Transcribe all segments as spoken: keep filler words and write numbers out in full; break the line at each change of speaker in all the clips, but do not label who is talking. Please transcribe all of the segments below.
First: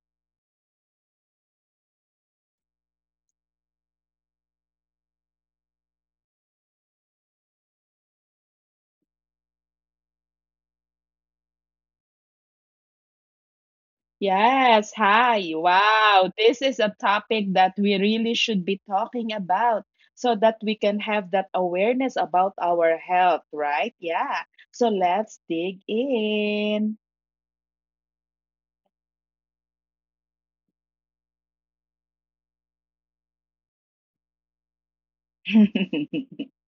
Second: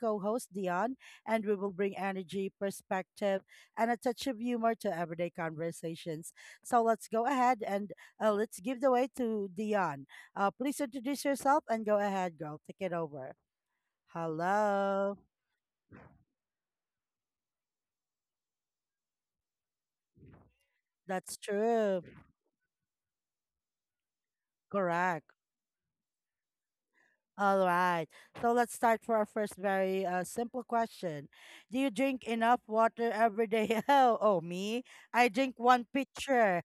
co host, Dion, and we will bring energy, perspective, and a touch of humor to everyday conversations. So let's go ahead and uh, let's give the way to Dion. Uh, please introduce yourself and go ahead, girl. Take it over.
yes.
Hello.
Hi. Wow. This is a topic that we really should be talking about so that we can have
That's
that
true.
awareness about our health, right? Yeah. So
Correct.
let's dig in.
All right. So let's start for our first, very uh, simple question. Do you drink enough water every day? Oh, oh, me? I drink one pitcher.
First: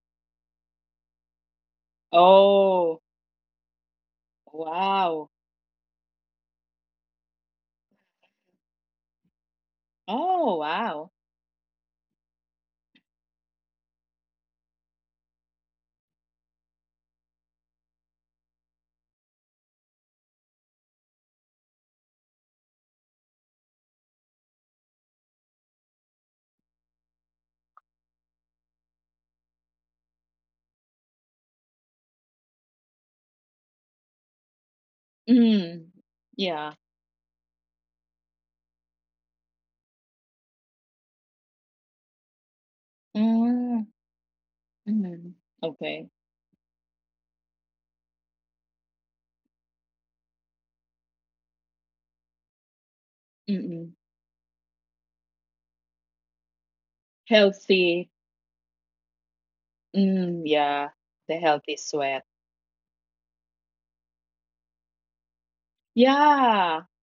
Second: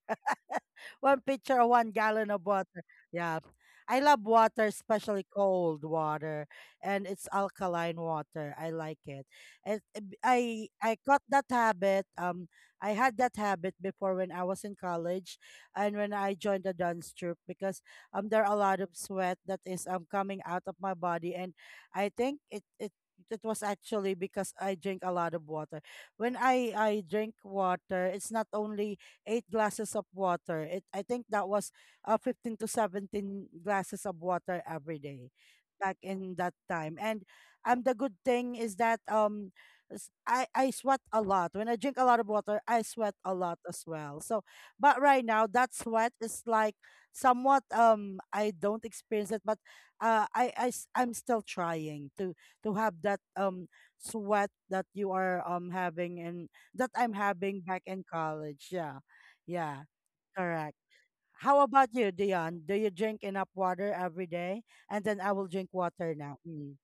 One pitcher or one gallon of water.
Oh,
Yeah. I love water,
wow.
especially cold water, and it's alkaline water. I like it. And
Oh,
I I
wow.
got that habit. Um, I had that habit before when I was in college, and when I joined the dance troupe, because um there are a lot of sweat that is um coming out of my body, and I think it it it was actually because I drink a lot of water. When I I drink water, it's not only eight glasses of water. It, I think, that was uh, fifteen to seventeen glasses of water every day
Mm.
back in that
Yeah.
time. And um the good thing is that um s- I I sweat a lot. When I drink a lot of water, I sweat a lot
Mm.
as well. So, but
Mm.
right now that
Okay.
sweat is like somewhat, um I don't experience it, but uh I I s- I'm still trying to to have that um
Mm-mm.
sweat that you are um having, and that I'm having back
Healthy.
in college. Yeah. Yeah,
Mm. Yeah.
correct.
The healthy
How about
sweat.
you, Dion? Do you drink enough water every day? And then I will drink water now.
Yeah.
Mm.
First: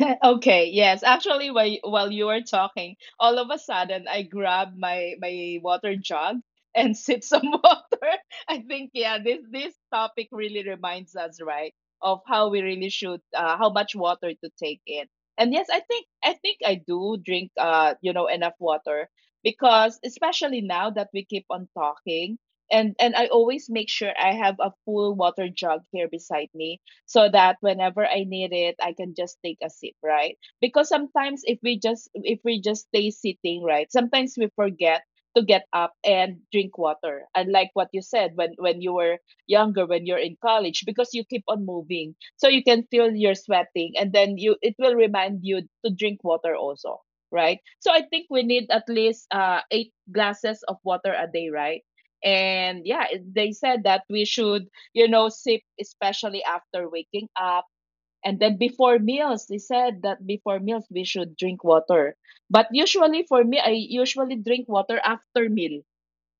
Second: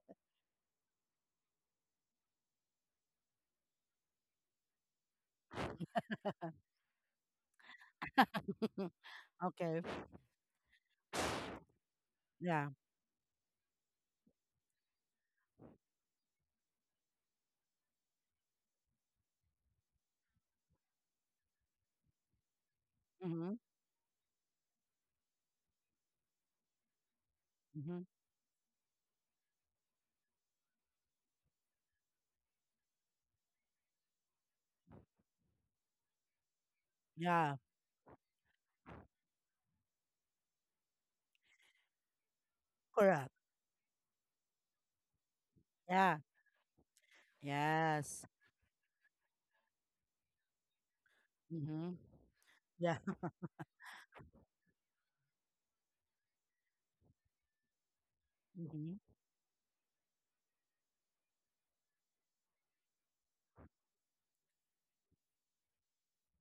Okay, yes. Actually, while while you were talking, all of a sudden I grabbed my my water jug and sip some water. I think, yeah, this this
Okay.
topic really reminds us, right, of how we
Yeah.
really should, uh, how much water to take in. And yes, I think I think I do drink, uh, you know, enough water, because especially now that we keep on talking, and and I
Mm-hmm.
always make sure I have a full water jug here beside me, so that whenever
Mm-hmm.
I need it, I can just take a sip, right? Because sometimes if we just if we just stay sitting, right, sometimes we forget to get up and drink water. And
Yeah.
like what you said, when when you were younger, when you're in college, because you keep on moving, so you can feel
Correct.
you're sweating, and then you it will remind you to
Yeah.
drink water also, right? So I think
Yes.
we need at least uh eight glasses of water a day, right?
Mm-hmm.
And
Yeah.
yeah, it- they said that we should, you know, sip, especially after waking up. And then before
Mm-hmm.
meals, they said that before meals we should drink water. But usually for me, I usually drink water after meal.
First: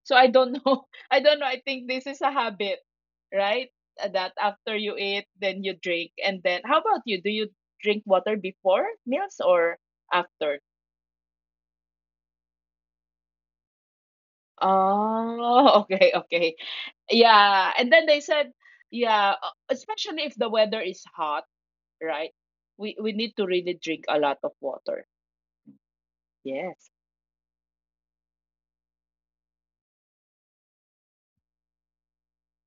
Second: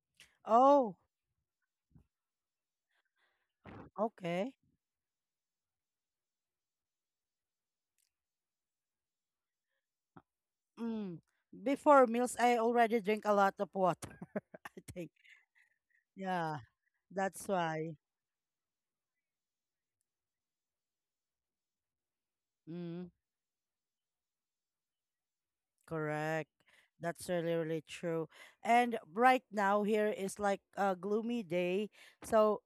So I don't know.
Oh,
I don't know. I think this is a habit, right? Uh, That
okay.
after you eat, then you drink. And then how about you? Do you drink water before meals or after?
Mm. Before meals, I already drink a lot of water. I think,
Oh, okay,
yeah,
okay.
that's
Yeah.
why.
And then they said, yeah, uh, especially if the weather is hot, right? We
Mm,
we need to really drink a lot of water.
correct.
Yes.
That's really, really true. And right now here is like a gloomy day. So,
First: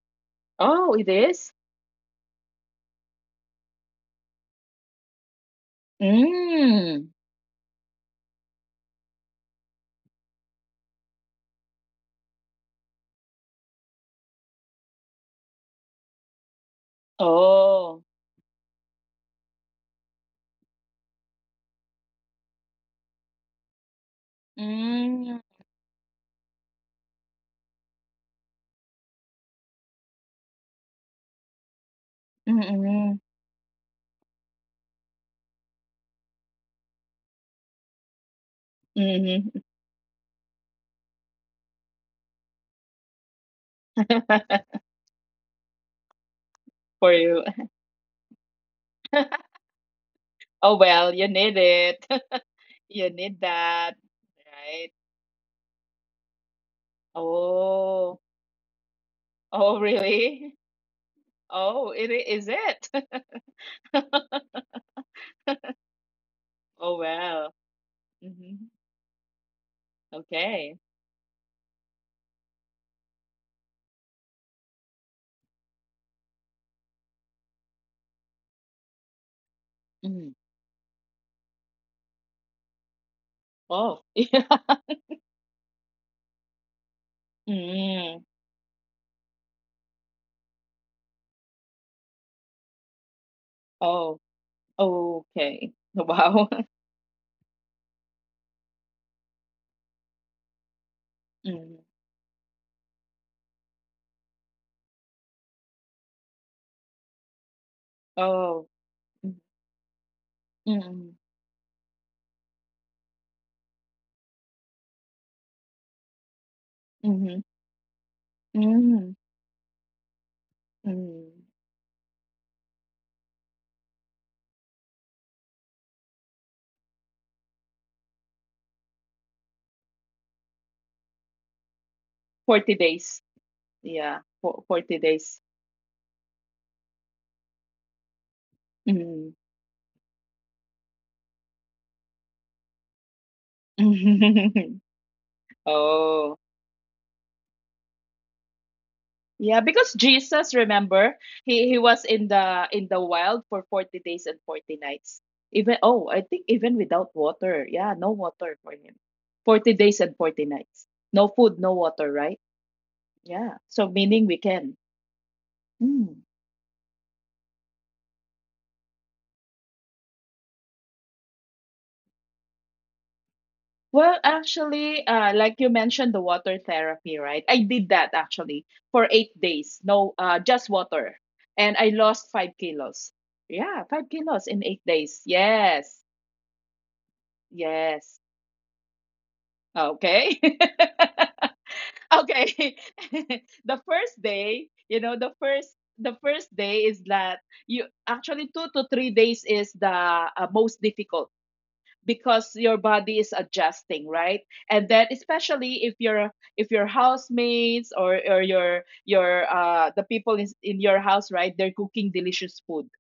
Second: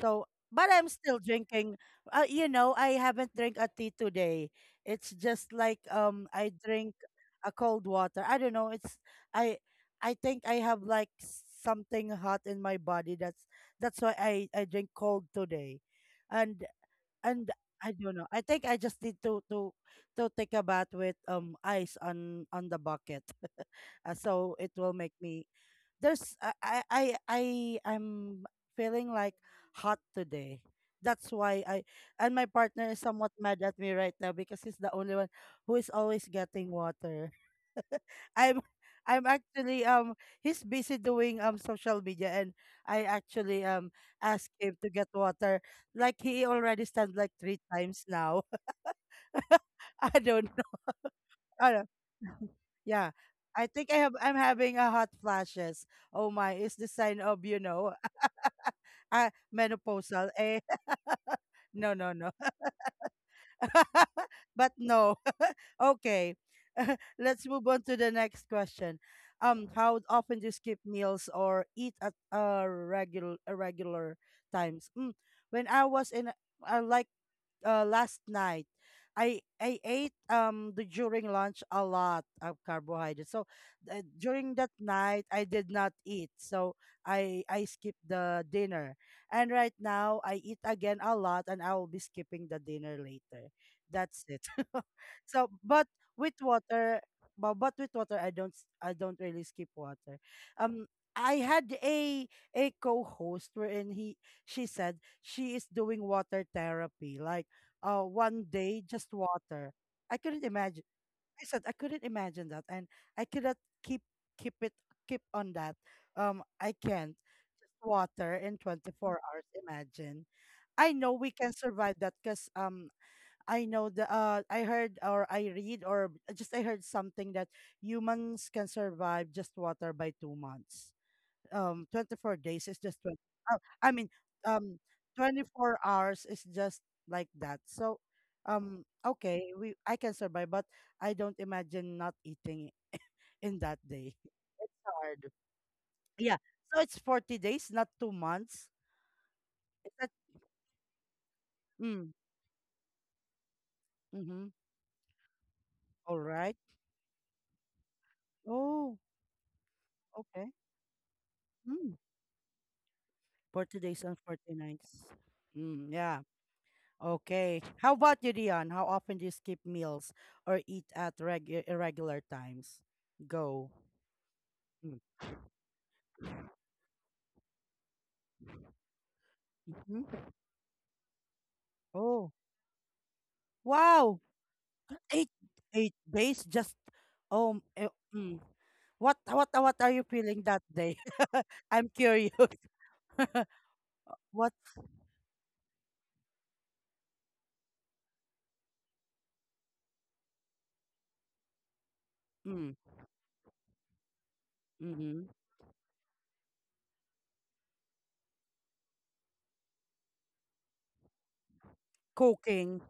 so, but I'm
Oh, it
still
is?
drinking. Uh, you know, I haven't drank a tea today. It's just like, um, I drink
Mm.
a cold water. I don't know. It's I, I think I have like something hot in my body. That's that's why I I drink cold today, and and I
Oh.
don't know. I think I just need to to to take a bath with um ice on on the bucket, uh, so it will make me,
Mm.
there's I I I I- I'm feeling like hot today. That's why I, and my partner is somewhat
Mm-mm.
mad at me right now because he's the only one who is always getting water. I'm I'm
Mm-hmm.
actually, um he's busy doing um social media, and I actually um asked him to get water. Like he already stands
For
like
you.
three times now. I don't
Oh, well, you
Oh,
need
no.
it.
Yeah.
You need
I think I
that,
have I'm having a hot
right?
flashes. Oh my, it's the sign of, you know,
Oh.
uh,
Oh,
menopausal. Eh?
really?
No,
Oh,
no,
it i-
no.
is it?
But no. Okay.
Oh,
Let's
well.
move on to the next
Mm-hmm.
question. Um, how often do you skip
Okay.
meals or eat at, uh, regular irregular times? Mm, when I was in, I like uh, last night I I ate
Mm.
um the, during lunch a lot of carbohydrates. So
Oh.
uh,
Yeah.
during that night I did not eat. So I I skipped
Mm.
the dinner. And right now I eat again a lot, and I will be skipping the dinner later.
Oh.
That's it. so
Okay.
but with
Wow.
water but, but with water I don't s- I don't really skip water. Um I
Mm.
had a a co-host, wherein he she said she is doing water therapy, like uh, one
Oh,
day just
mm,
water. I couldn't imagine.
mm,
I said I couldn't imagine that, and I cannot keep keep it keep on that. Um, I can't,
mhm,
just water in
mm,
twenty-four hours. Imagine. I know we
hmm.
can survive that, because um I know the uh I heard, or I read, or uh, just I heard something, that humans can survive just water by two months. um twenty-four days is
forty
just twenty,
days.
uh, I mean,
Yeah, for
um
forty days.
twenty-four hours is just like that. So, um
Mm.
okay, we I can survive, but I don't imagine not eating in that day. It's hard.
Oh,
Yeah. So it's forty days, not two months.
yeah, because
Is that?
Jesus, remember, he he was
Mm,
in the in the wild for forty days and
mm-hmm.
forty nights. Even, oh, I
All
think
right.
even without water. Yeah, no water for him.
Oh.
forty days and forty
Okay.
nights. No food, no
Mm,
water, right? Yeah.
forty
So
days and
meaning we
forty
can.
nights. Mm,
Mm.
yeah. Okay. How about you, Dion? How often do you skip meals or eat at regu- irregular times? Go.
Well, actually, uh, like you mentioned, the water therapy, right? I did that actually for eight days. No,
Mm-hmm.
uh, just water, and I lost
Oh,
five kilos. Yeah, five
wow.
kilos in eight days.
Eight
Yes,
eight days, just um eh,
yes.
mm. What what what are you
Okay,
feeling that day? I'm curious.
okay. The first
What
day, you know, the first the first day is that you actually two to three days is the uh, most difficult, because your
mm,
body is adjusting, right. And then,
mm-hmm.
especially if your if your housemates or or your your uh the people in in your house, right, they're cooking delicious food,
Cooking?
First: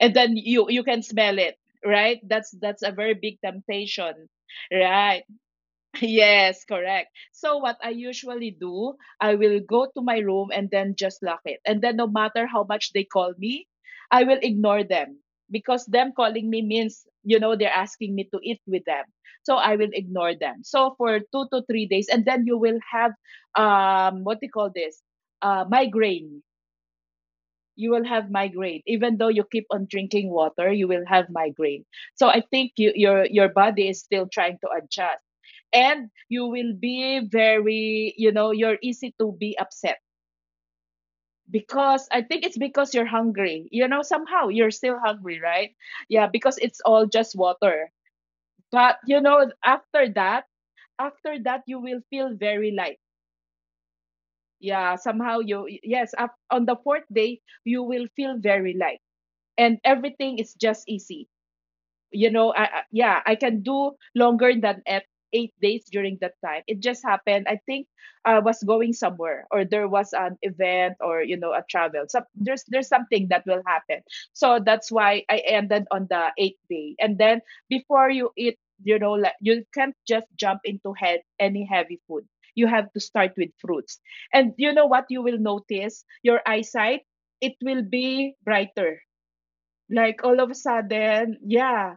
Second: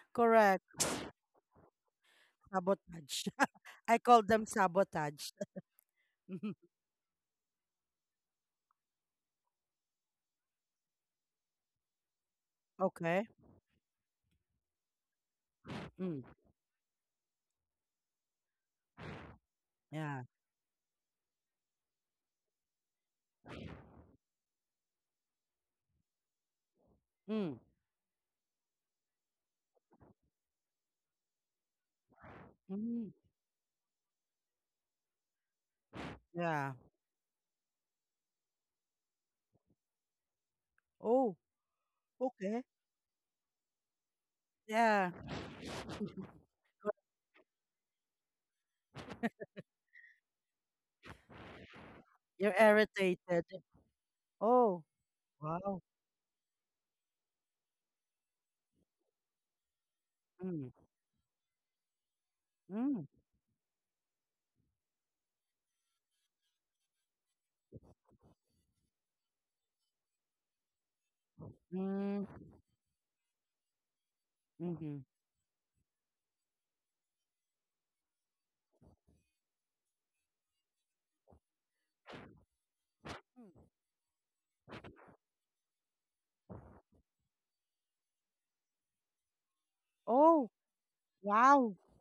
and then you you
Correct.
can smell it, right. That's that's a very
Sabotage.
big
I
temptation,
call them
right.
sabotage. Mhm.
Yes, correct. So what I usually do, I will go to my room and then just lock it. And then no matter how much they
Okay.
call me, I will ignore them, because
Mm,
them calling me means, you know, they're asking me to eat with them. So I will
yeah.
ignore them. So for two to three days, and then you will have, um what do you call this? Uh migraine.
Mm,
You will have migraine. Even though you keep on drinking water, you will have migraine. So I think, you,
mm,
your your body is still trying to adjust, and you
yeah.
will be very, you know you're easy to be upset,
Oh,
because I think it's
okay.
because you're hungry, you know somehow you're still
Yeah,
hungry, right? Yeah, because it's all just water. But, you know after that after that you will feel
you're
very light.
irritated. Oh,
Yeah, somehow
wow.
you, yes, up, on the fourth day you will feel very light, and everything is
Mm,
just easy. You know, I, I-
mm,
yeah, I can do longer than eight, eight days during that time. It just happened. I think I was going somewhere, or there was an event, or, you know, a travel.
mm,
So there's there's something that will happen. So
mm-hmm,
that's why I ended on the eighth day. And then, before you eat, you know, like, you can't just jump into head any heavy food. You have to start
mm.
with fruits. And you know what? You will notice your eyesight. It will be brighter. Like, all
Oh,
of a sudden,
wow.
yeah,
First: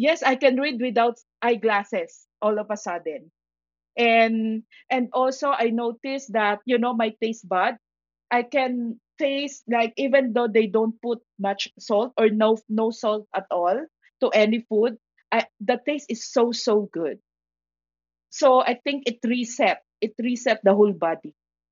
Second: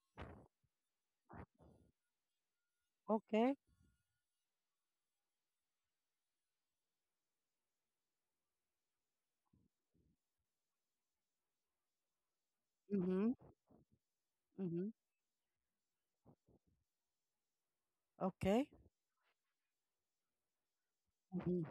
yes, I can read without eyeglasses all of a sudden.
Okay.
And and also I noticed that, you know my taste bud, I can taste, like, even though they don't put much salt or no no salt
Mm-hmm,
at all to any
mm-hmm,
food. I, the taste is so so good. So
okay.
I think it reset it reset the whole body.
Mm-hmm.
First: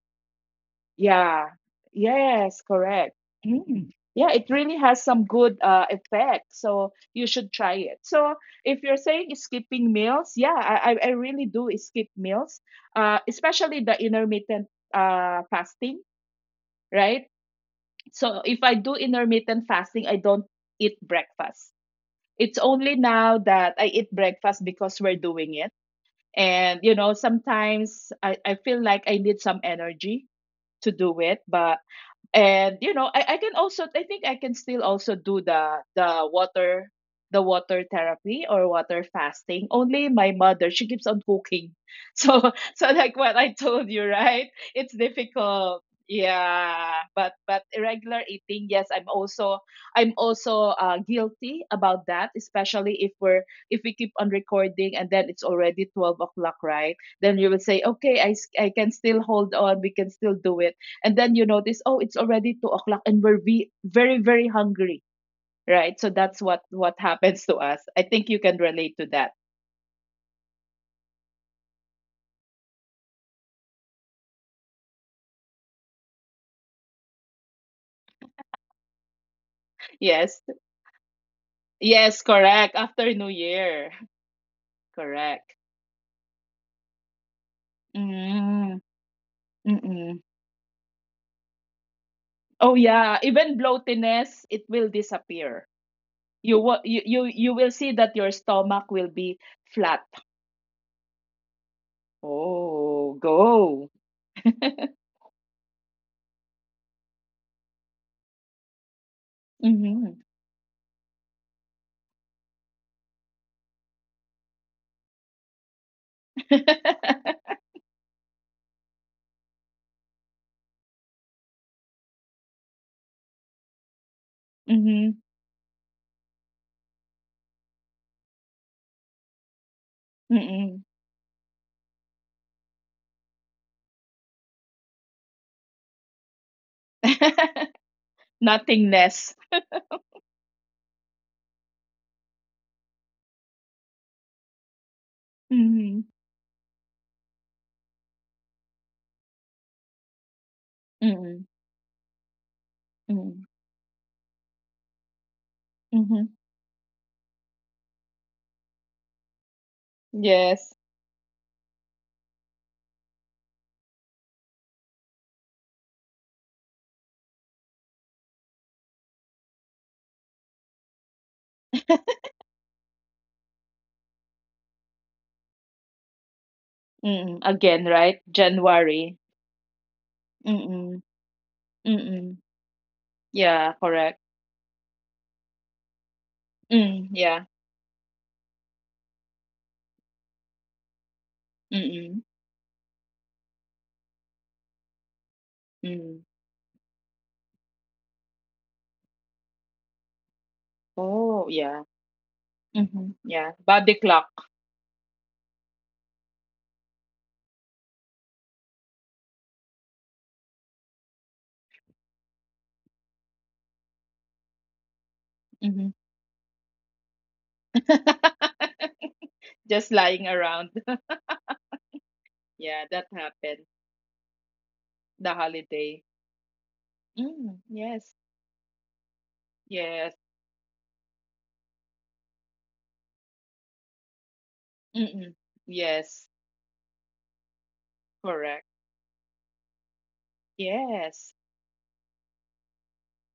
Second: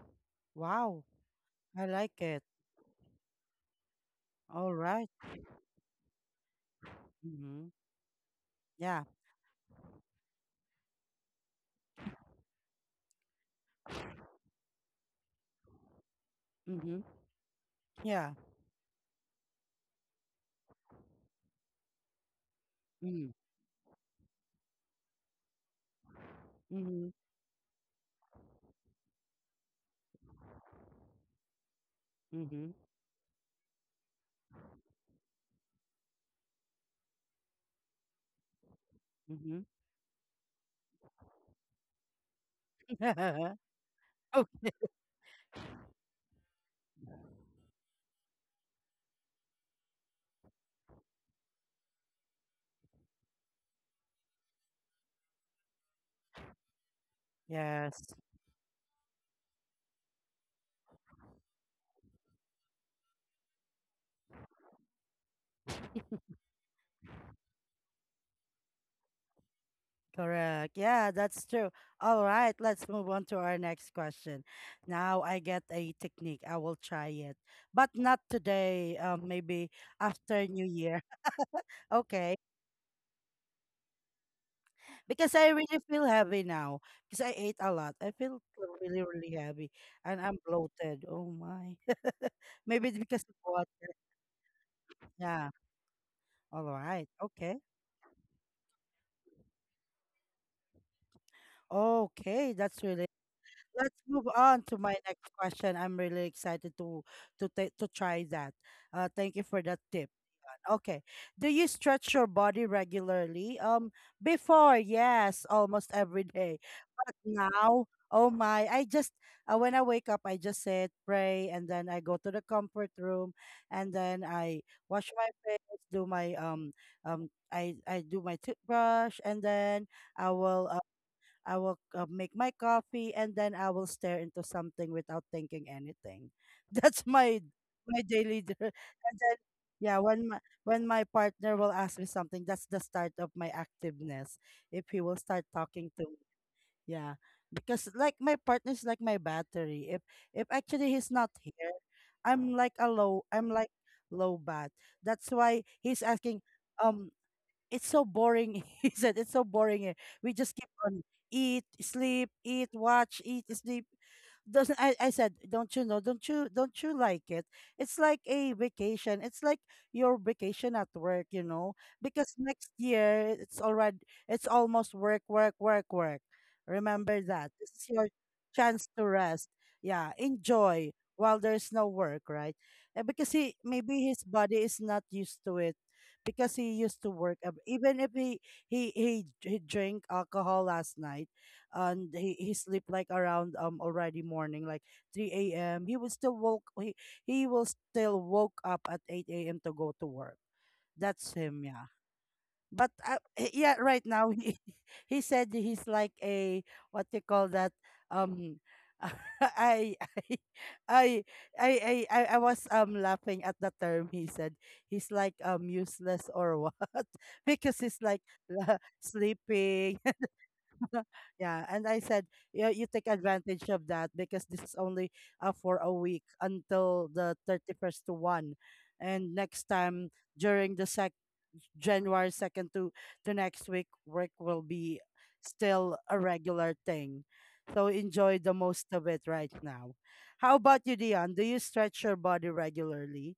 Wow.
Yeah.
I like it.
Yes, correct. Mm. Yeah, it
All
really has
right.
some good uh, effect. So you should
Mm-hmm.
try it. So if you're
Yeah.
saying skipping meals, yeah, I, I I really do skip meals, uh, especially the intermittent uh, fasting,
Mm-hmm.
right?
Yeah.
So if I do intermittent fasting, I don't eat breakfast. It's only
Hmm.
now that I eat breakfast because we're doing it. And, you
Mm-hmm.
know, sometimes I, I feel like I need some energy to do it, but
Mm-hmm.
and, you know I, I can also, I think I can still also do the the water the water therapy or water
Mm-hmm.
fasting. Only, my mother she keeps on cooking so so like what I told you, right?
Okay.
It's difficult, yeah, but but irregular eating, yes. I'm also i'm also uh, guilty about that, especially if we're if we keep on recording, and then it's already twelve o'clock, right, then you will say,
Yes.
okay, i, s- I can still hold on, we can still do it. And then you notice, oh, it's already two o'clock, and we're ve- very very hungry, right? So that's what what happens to us, I think you can relate to that.
Correct. Yeah, that's true. All right, let's move on to our next question. Now I get a technique. I will try it, but not today. Um, maybe
Yes,
after New Year.
yes,
Okay,
correct. After New Year.
because I
Correct.
really feel heavy now. Because I ate a lot. I feel
Mm,
really, really heavy, and
mm-mm.
I'm bloated. Oh my.
Oh,
Maybe it's because
yeah,
of
even
water.
bloatiness, it will
Yeah.
disappear.
All
you, wa-
right.
you you
Okay.
you will see that your stomach will be flat.
Okay, that's really
Oh,
let's
go.
move on to my next question. I'm really excited to to ta- to try that. Uh, thank you for that tip.
Mm-hmm.
Okay. Do you stretch your body regularly? Um, before, yes, almost every day. But
Mm-hmm.
now, oh my, I just, uh, when I wake up, I just sit, pray, and then I go to the comfort room, and then I wash my face, do my um um I I do my toothbrush, and then I will uh,
Mm-mm.
I will uh, make my coffee, and then I will stare into something without thinking anything. That's my my daily d- and
Nothingness.
then, yeah, when my when my partner will ask me something, that's the start of my activeness. If he will start talking
Mhm.
to me. Yeah. Because like, my partner is like my battery. If if actually he's not
Mm,
here, I'm like a low
mm,
I'm like low bat. That's why he's
mhm,
asking, um, it's so boring. He said, it's so boring here. We just keep
yes.
on eat, sleep, eat, watch, eat, sleep. Doesn't I, I said, don't you know, don't you don't you like it? It's like a vacation. It's like your vacation at work, you know because next year it's already it's almost work, work, work, work. Remember
Mm,
that this
again,
is your
right?
chance to
January.
rest. Yeah, enjoy
Mm,
while there's no work,
mm.
right? And because he,
Yeah,
maybe
correct.
his body is not used to it, because he used
Mm,
to work
yeah.
ab- even if he he he, he drank alcohol last night, and
Mm,
he, he sleep like around, um already morning, like three a m a.m. he will
mm.
still woke he, he will still woke up at eight a m a.m to go to work. That's
Oh,
him.
yeah.
Yeah. But
Mhm,
uh,
yeah.
yeah.
Body
Right
clock.
now, he he said he's like a, what they call that, um I, I I I I I I was um laughing at the term he said. He's like um
Mhm.
useless or what. Because he's like
Just
sleeping.
lying around.
No. Yeah. And I said, yeah,
Yeah,
you
that
take
happened.
advantage of that, because this is only,
The
uh, for a
holiday.
week, until the
Mm,
thirty-first
yes.
to first. And next time
Yes.
during the sec January second to to next week, work will be
Mm,
still a
yes.
regular thing. So enjoy the
Correct.
most of it right now. How about you, Dion?
Yes.
Do you stretch your body regularly?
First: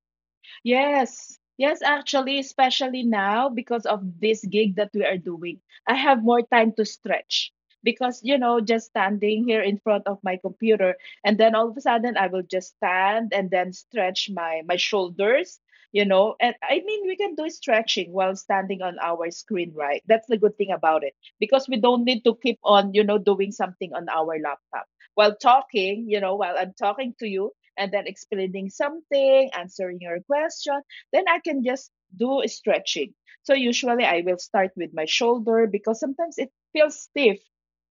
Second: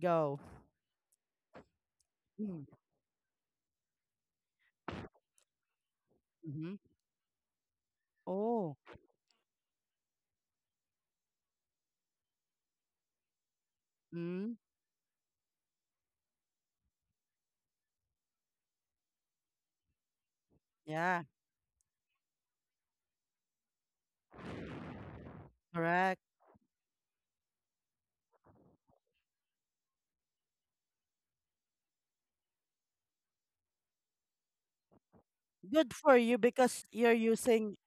Go.
Yes. Yes, actually,
Mm,
especially now because of this gig that we are doing, I have more time
mm-hmm.
to stretch, because, you know,
Oh,
just standing here in front of my computer, and then all of a sudden I will just stand and then stretch
mm,
my my shoulders, you know. And I mean, we can do stretching while standing on our screen, right? That's the good thing about it,
yeah,
because we don't need to keep on, you know, doing something on our laptop. While talking, you
correct.
know, while I'm talking to you, and then explaining something, answering your question, then I can just do stretching. So usually I will start with my shoulder
Good
because
for
sometimes
you,
it
because
feels
you're
stiff.
using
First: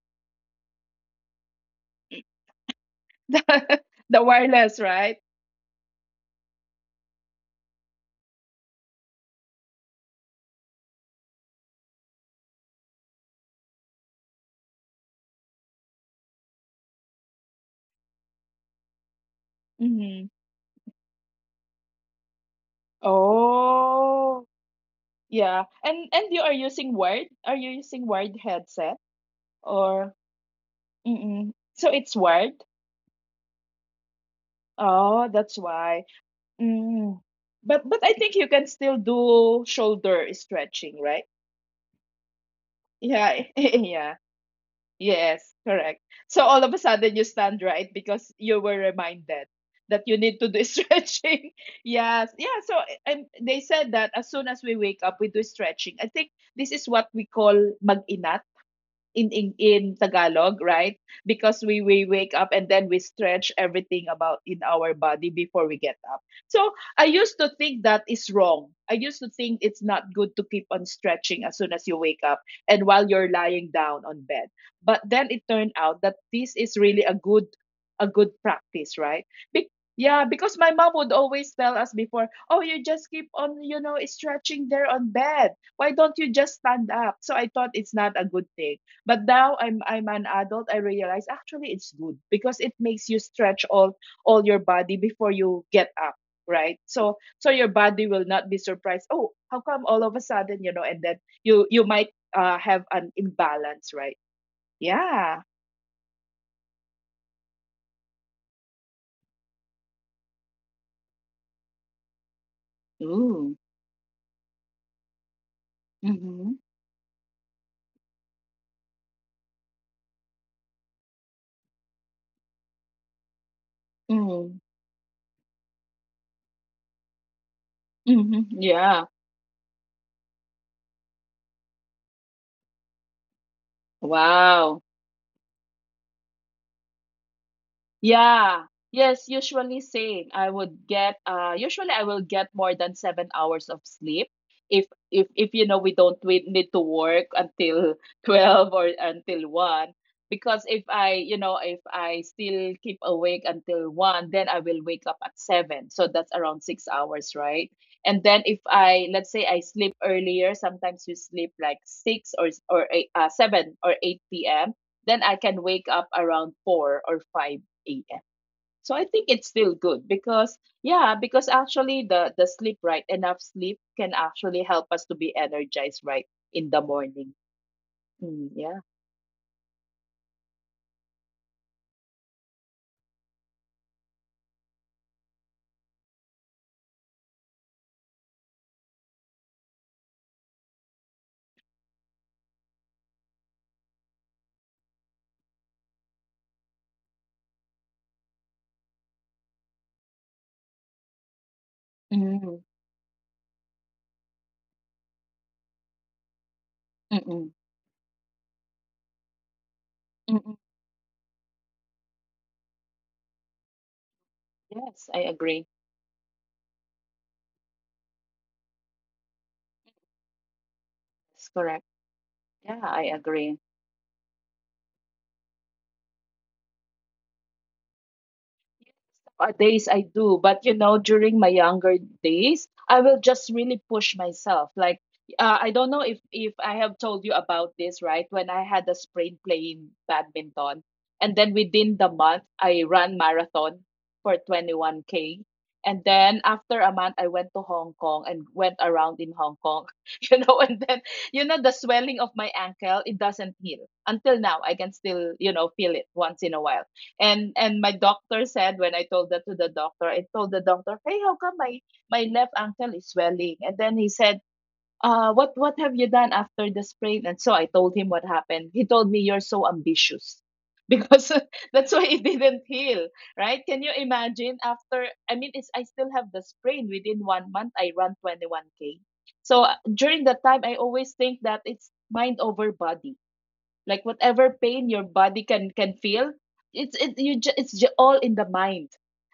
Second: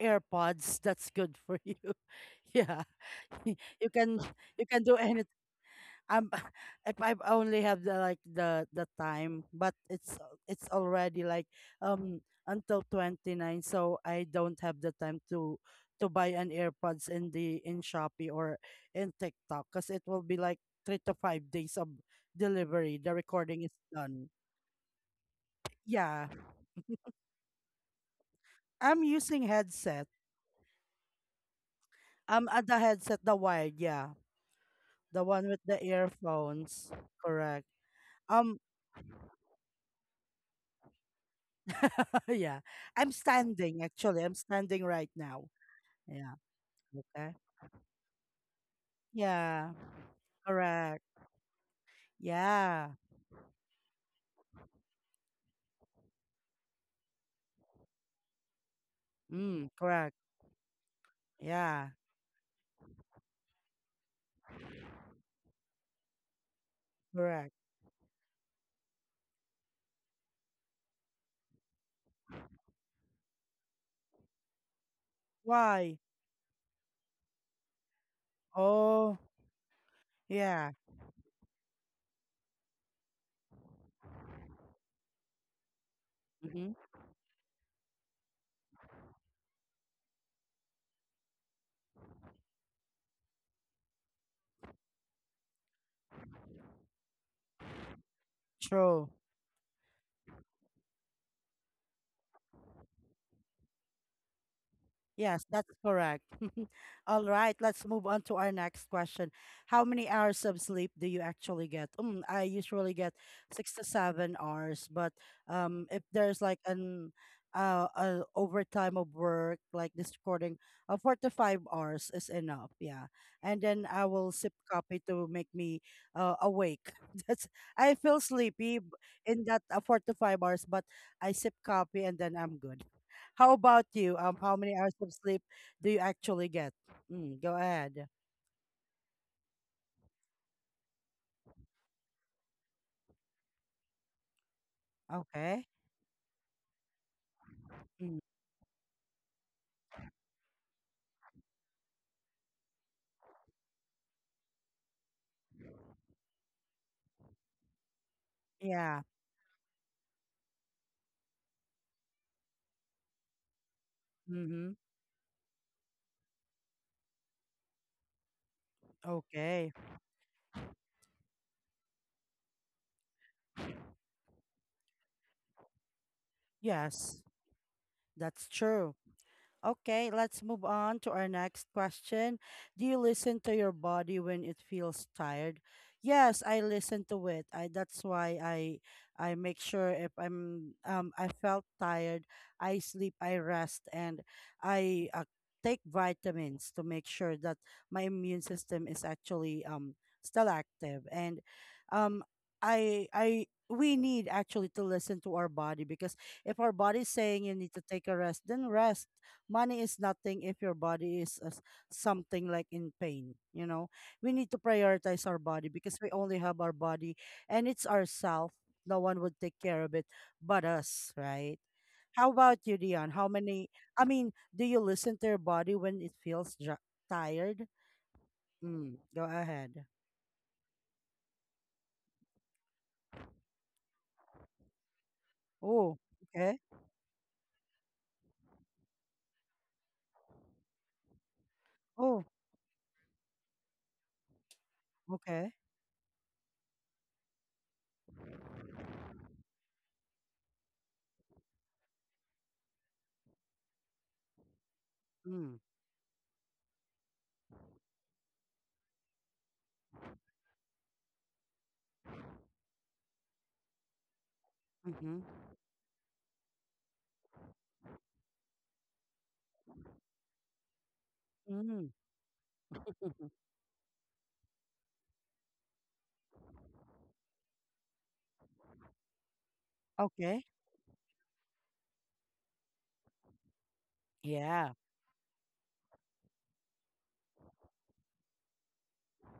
AirPods. That's good for you. Yeah. You can
The
you
wireless,
can do
right?
anything. I'm If I only have the, like, the the time, but it's it's already like um until twenty-nine, so I don't have the time to to buy an AirPods in the in Shopee or in TikTok, because it will
Mm-hmm.
be like three to five days of delivery. The recording is done.
Oh, yeah. And
Yeah.
and you are using wired? Are you using wired headset
I'm using headset.
or? Mm-mm. So it's
Um, uh,
wired.
the headset, the wired, yeah. The
Oh,
one
that's
with the
why.
earphones.
Mm.
Correct.
But but I think you
Um,
can still do shoulder stretching, right?
yeah. I'm
Yeah,
standing
yeah.
actually. I'm standing right now.
Yes, correct.
Yeah.
So all of a sudden you
Okay.
stand, right, because you were reminded
Yeah.
that you need to do
Correct.
stretching. Yes, yeah. So,
Yeah.
and they said that as soon as we wake up, we do stretching. I think this is what we call mag in, in
Mm,
in
correct.
Tagalog, right? Because we
Yeah.
we wake up and then we stretch everything about in our body before we get up. So I used to
Correct.
think that is wrong. I used to think it's not good to keep on stretching as soon as you wake up and while you're lying down on bed. But then it turned
Why?
out that this is really a good a good practice,
Oh,
right? Be- yeah, because my
yeah.
mom would always tell us before, oh, you just keep on, you know, stretching there on bed. Why don't you just
Mm-hmm.
stand up? So I thought it's not a good thing. But now I'm I'm an adult, I realize actually it's good because it makes you stretch all all your body before you get up, right? So so your body will not be surprised,
True.
oh, how come all of a sudden, you know, and then you you might uh, have an imbalance, right? Yeah.
Yes, that's correct. All right, let's move on to our next question. How many hours of sleep do you actually get? Mm, I usually get
Ooh.
six to seven hours, but um, if there's
Mm-hmm.
like an uh, uh overtime of work, like this recording, uh, four to five hours is enough. Yeah, and then I will sip
Mm-hmm.
coffee to make me uh awake. That's I feel
Mm-hmm.
sleepy b-
Yeah.
in that uh, four to five hours, but I sip coffee and then I'm good. How about you? Um, how many
Wow.
hours of sleep do you actually get? Mm, go ahead.
Yeah. Yes, usually same. I would get uh usually I will get more than seven hours of sleep if if if you
Okay.
know we don't we need to work until
Mm,
twelve or until one. Because if I, you know, if I still keep awake until one, then I will wake up at seven. So that's around six hours, right? And then if
yeah.
I, let's say I sleep earlier, sometimes you sleep like six or or eight, uh, seven or 8
Mm-hmm.
p.m. Then I can wake up around four or five a m. So I think it's
Okay.
still good because, yeah, because actually the the sleep, right, enough sleep can actually help us to be energized, right, in the
Yes,
morning.
that's
Mm, yeah.
true. Okay, let's move on to our next question. Do you listen to your body when it feels tired? Yes, I listen to it. I That's why I I make sure if I'm um I felt tired, I sleep, I rest, and I uh, take vitamins to make sure that my immune system is actually um still active and um
Mm,
I I we need actually to listen to our body, because if our body is saying you
mm-mm,
need to take a rest, then rest. Money is nothing if
mm-mm.
your body is uh, something like in pain you know We need to
Yes,
prioritize
I
our body
agree.
because we only have our body, and it's ourself. No one would take care of it but us, right?
That's correct.
How about you,
Yeah,
Dion?
I
how many
agree.
i mean do you listen to your body when it feels ju- tired? mm, go
Uh,
ahead.
days I do. But you know, during my younger days, I will just really push myself. Like, uh, I
Oh,
don't know if
okay.
if I have told you about this, right? When I had a sprain playing badminton, and then within the
Oh,
month I ran marathon for twenty-one k.
okay.
And then after a month, I went to Hong Kong and went around in Hong Kong, you know. And then, you know, the swelling of my ankle, it doesn't heal until now. I can still,
Mm,
you know, feel it once in a while. And and my doctor said, when I told that to the doctor, I told the doctor, "Hey, how come my my left ankle is swelling?" And then he said,
mm-hmm,
"Uh, what what have you done after the sprain?" And so I told him what happened. He told me, "You're so ambitious." Because
mm,
that's why it didn't heal, right? Can you imagine, after I mean, it's I still have the sprain. Within one month I run twenty-one k. So, uh, during
okay.
that time I always think that it's mind over body, like whatever
Yeah.
pain your body can can feel, it's it you ju- it's ju- all in the mind.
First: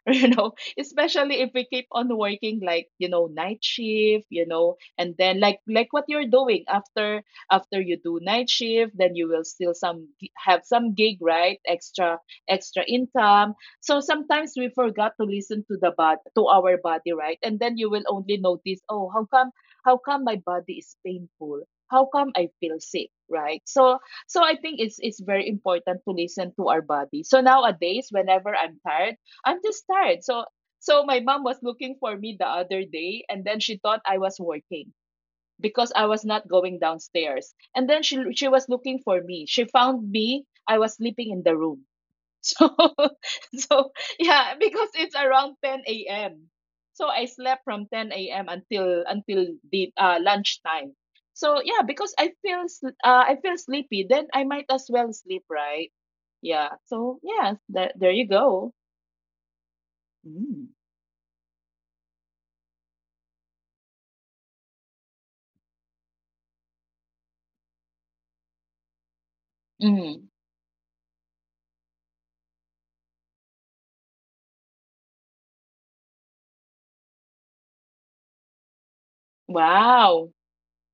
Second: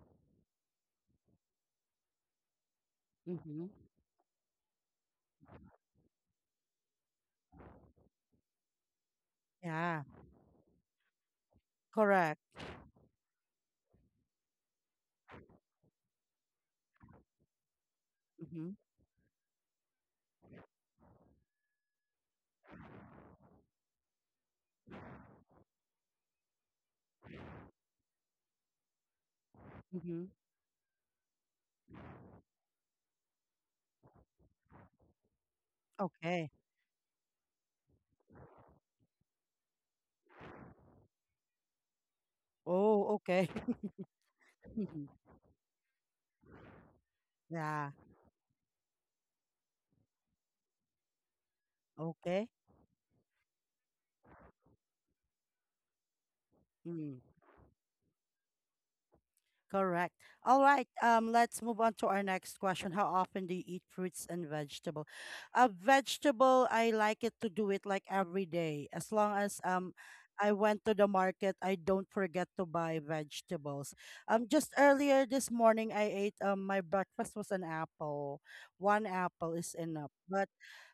You know, especially if we keep on working, like, you know, night
Mm-hmm,
shift, you know, and then like like what you're doing, after after you do night shift, then you will still,
yeah.
some gi- have some gig, right, extra
Correct.
extra income. So sometimes we forgot to listen to the body, to our body, right, and then you will only
Mm-hmm.
notice, oh, how come how come my body is painful, how come I feel sick, right? So so I think it's it's very important to listen to our body. So nowadays, whenever I'm tired, I'm just tired.
Mm-hmm.
So so my mom was looking for me the other day, and then she thought I was working because I was not
Okay.
going downstairs. And then she she was looking for me. She found me. I was sleeping in the room. So,
Oh, okay.
so yeah, because it's around ten a m. So I slept from
Yeah,
ten a m until until the uh, lunchtime. So, yeah, because I
okay.
feel s- uh, I feel sleepy, then I might as well sleep, right? Yeah.
Ừm.
So yeah, that, there you go.
Correct. All
Mm.
right. Um, let's move on to our next question. How often do you eat fruits and vegetable? A vegetable, I like it to do it like every day. As long as um,
Mm.
I went to the market, I don't forget to buy vegetables. Um, just earlier this morning, I ate um, my breakfast was an apple. One apple is enough,
Wow.
but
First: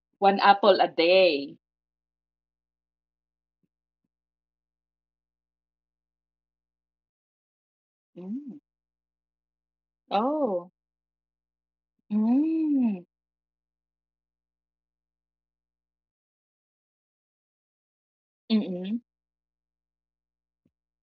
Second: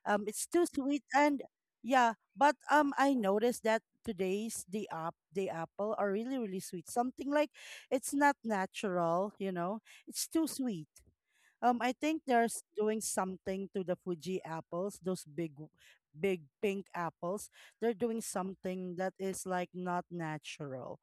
um,
One
it's too
apple a
sweet. And
day.
yeah. But um, I noticed that today's the app the apple are really really sweet. Something like it's not
Mm.
natural, you know. It's too
Oh.
sweet. Um, I think they're s- doing
Mm.
something to the Fuji apples, those big, w- big pink apples. They're doing something
Mm-mm.
that is like not natural.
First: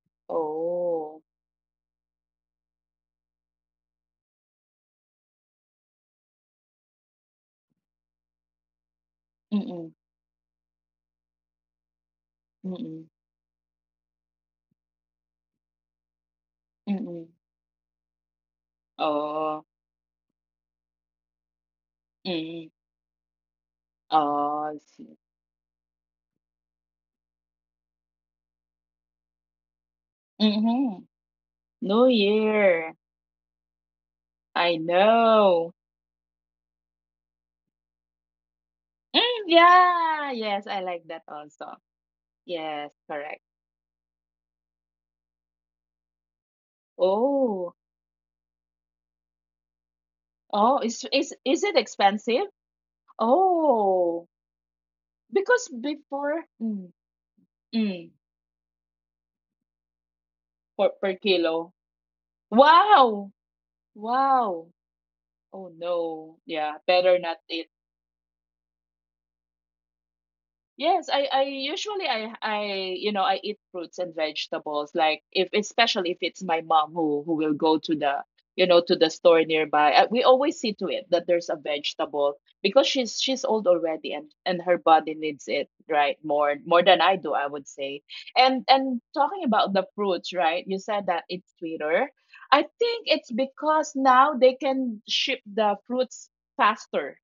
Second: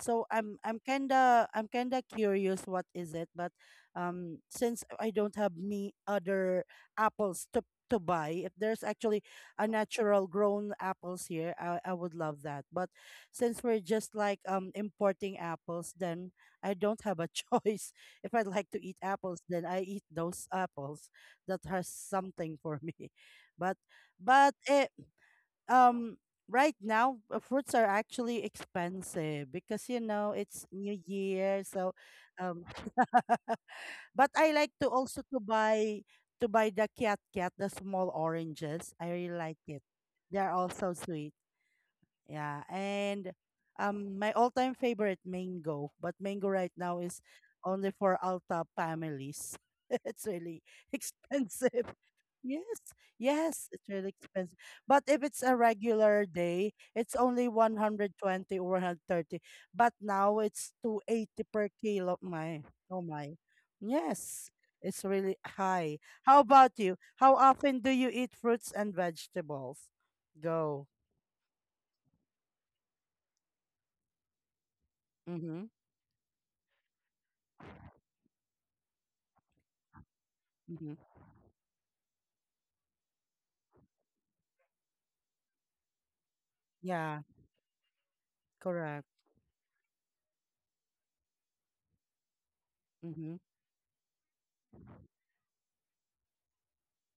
So I'm I'm
Oh.
kinda I'm kinda curious what is it, but um, since I don't have me other apples to to buy, if there's actually a
Mm-mm.
natural grown apples here, I I would love that. But
Mm-mm.
since we're just like um importing apples, then I don't have
Mm-mm.
a choice. If I like to eat apples,
Oh.
then I eat those apples that has something
Mm.
for me. But but
Oh, I
it
see.
um right now uh, fruits are actually expensive, because you know it's new
Mhm.
year. So
New
um
Year.
but I
I
like to also to
know.
buy to buy the cat cat the small oranges. I really
Mm,
like it,
yeah.
they're
Yes, I
also
like that
sweet,
also.
yeah.
Yes,
And
correct.
um, my all-time favorite mango, but mango right now is
Oh.
only for Alta families. It's really
Oh, is is is it
expensive.
expensive?
Yes, yes, it's really
Oh,
expensive. But if it's a
because
regular
before,
day,
mm,
it's only
mm,
one hundred twenty or one thirty. But now it's
for per
two eighty per
kilo.
kilo. My, oh
Wow.
my. Yes,
Wow.
it's really
Oh
high.
no.
How
Yeah,
about you?
better
How
not eat.
often do you eat fruits and vegetables? Go.
Yes, I, I usually, I I you know, I eat fruits and vegetables, like if,
Mm-hmm.
especially if it's my mom who who will go to the, you know, to the store nearby, uh, we always see to it
Mm-hmm.
that there's a vegetable, because she's she's old already, and and her body needs it, right, more more than I
Yeah,
do, I would say. And and
correct.
talking about the fruits, right, you said that it's sweeter. I think it's
Mm-hmm.
because now they can ship the fruits faster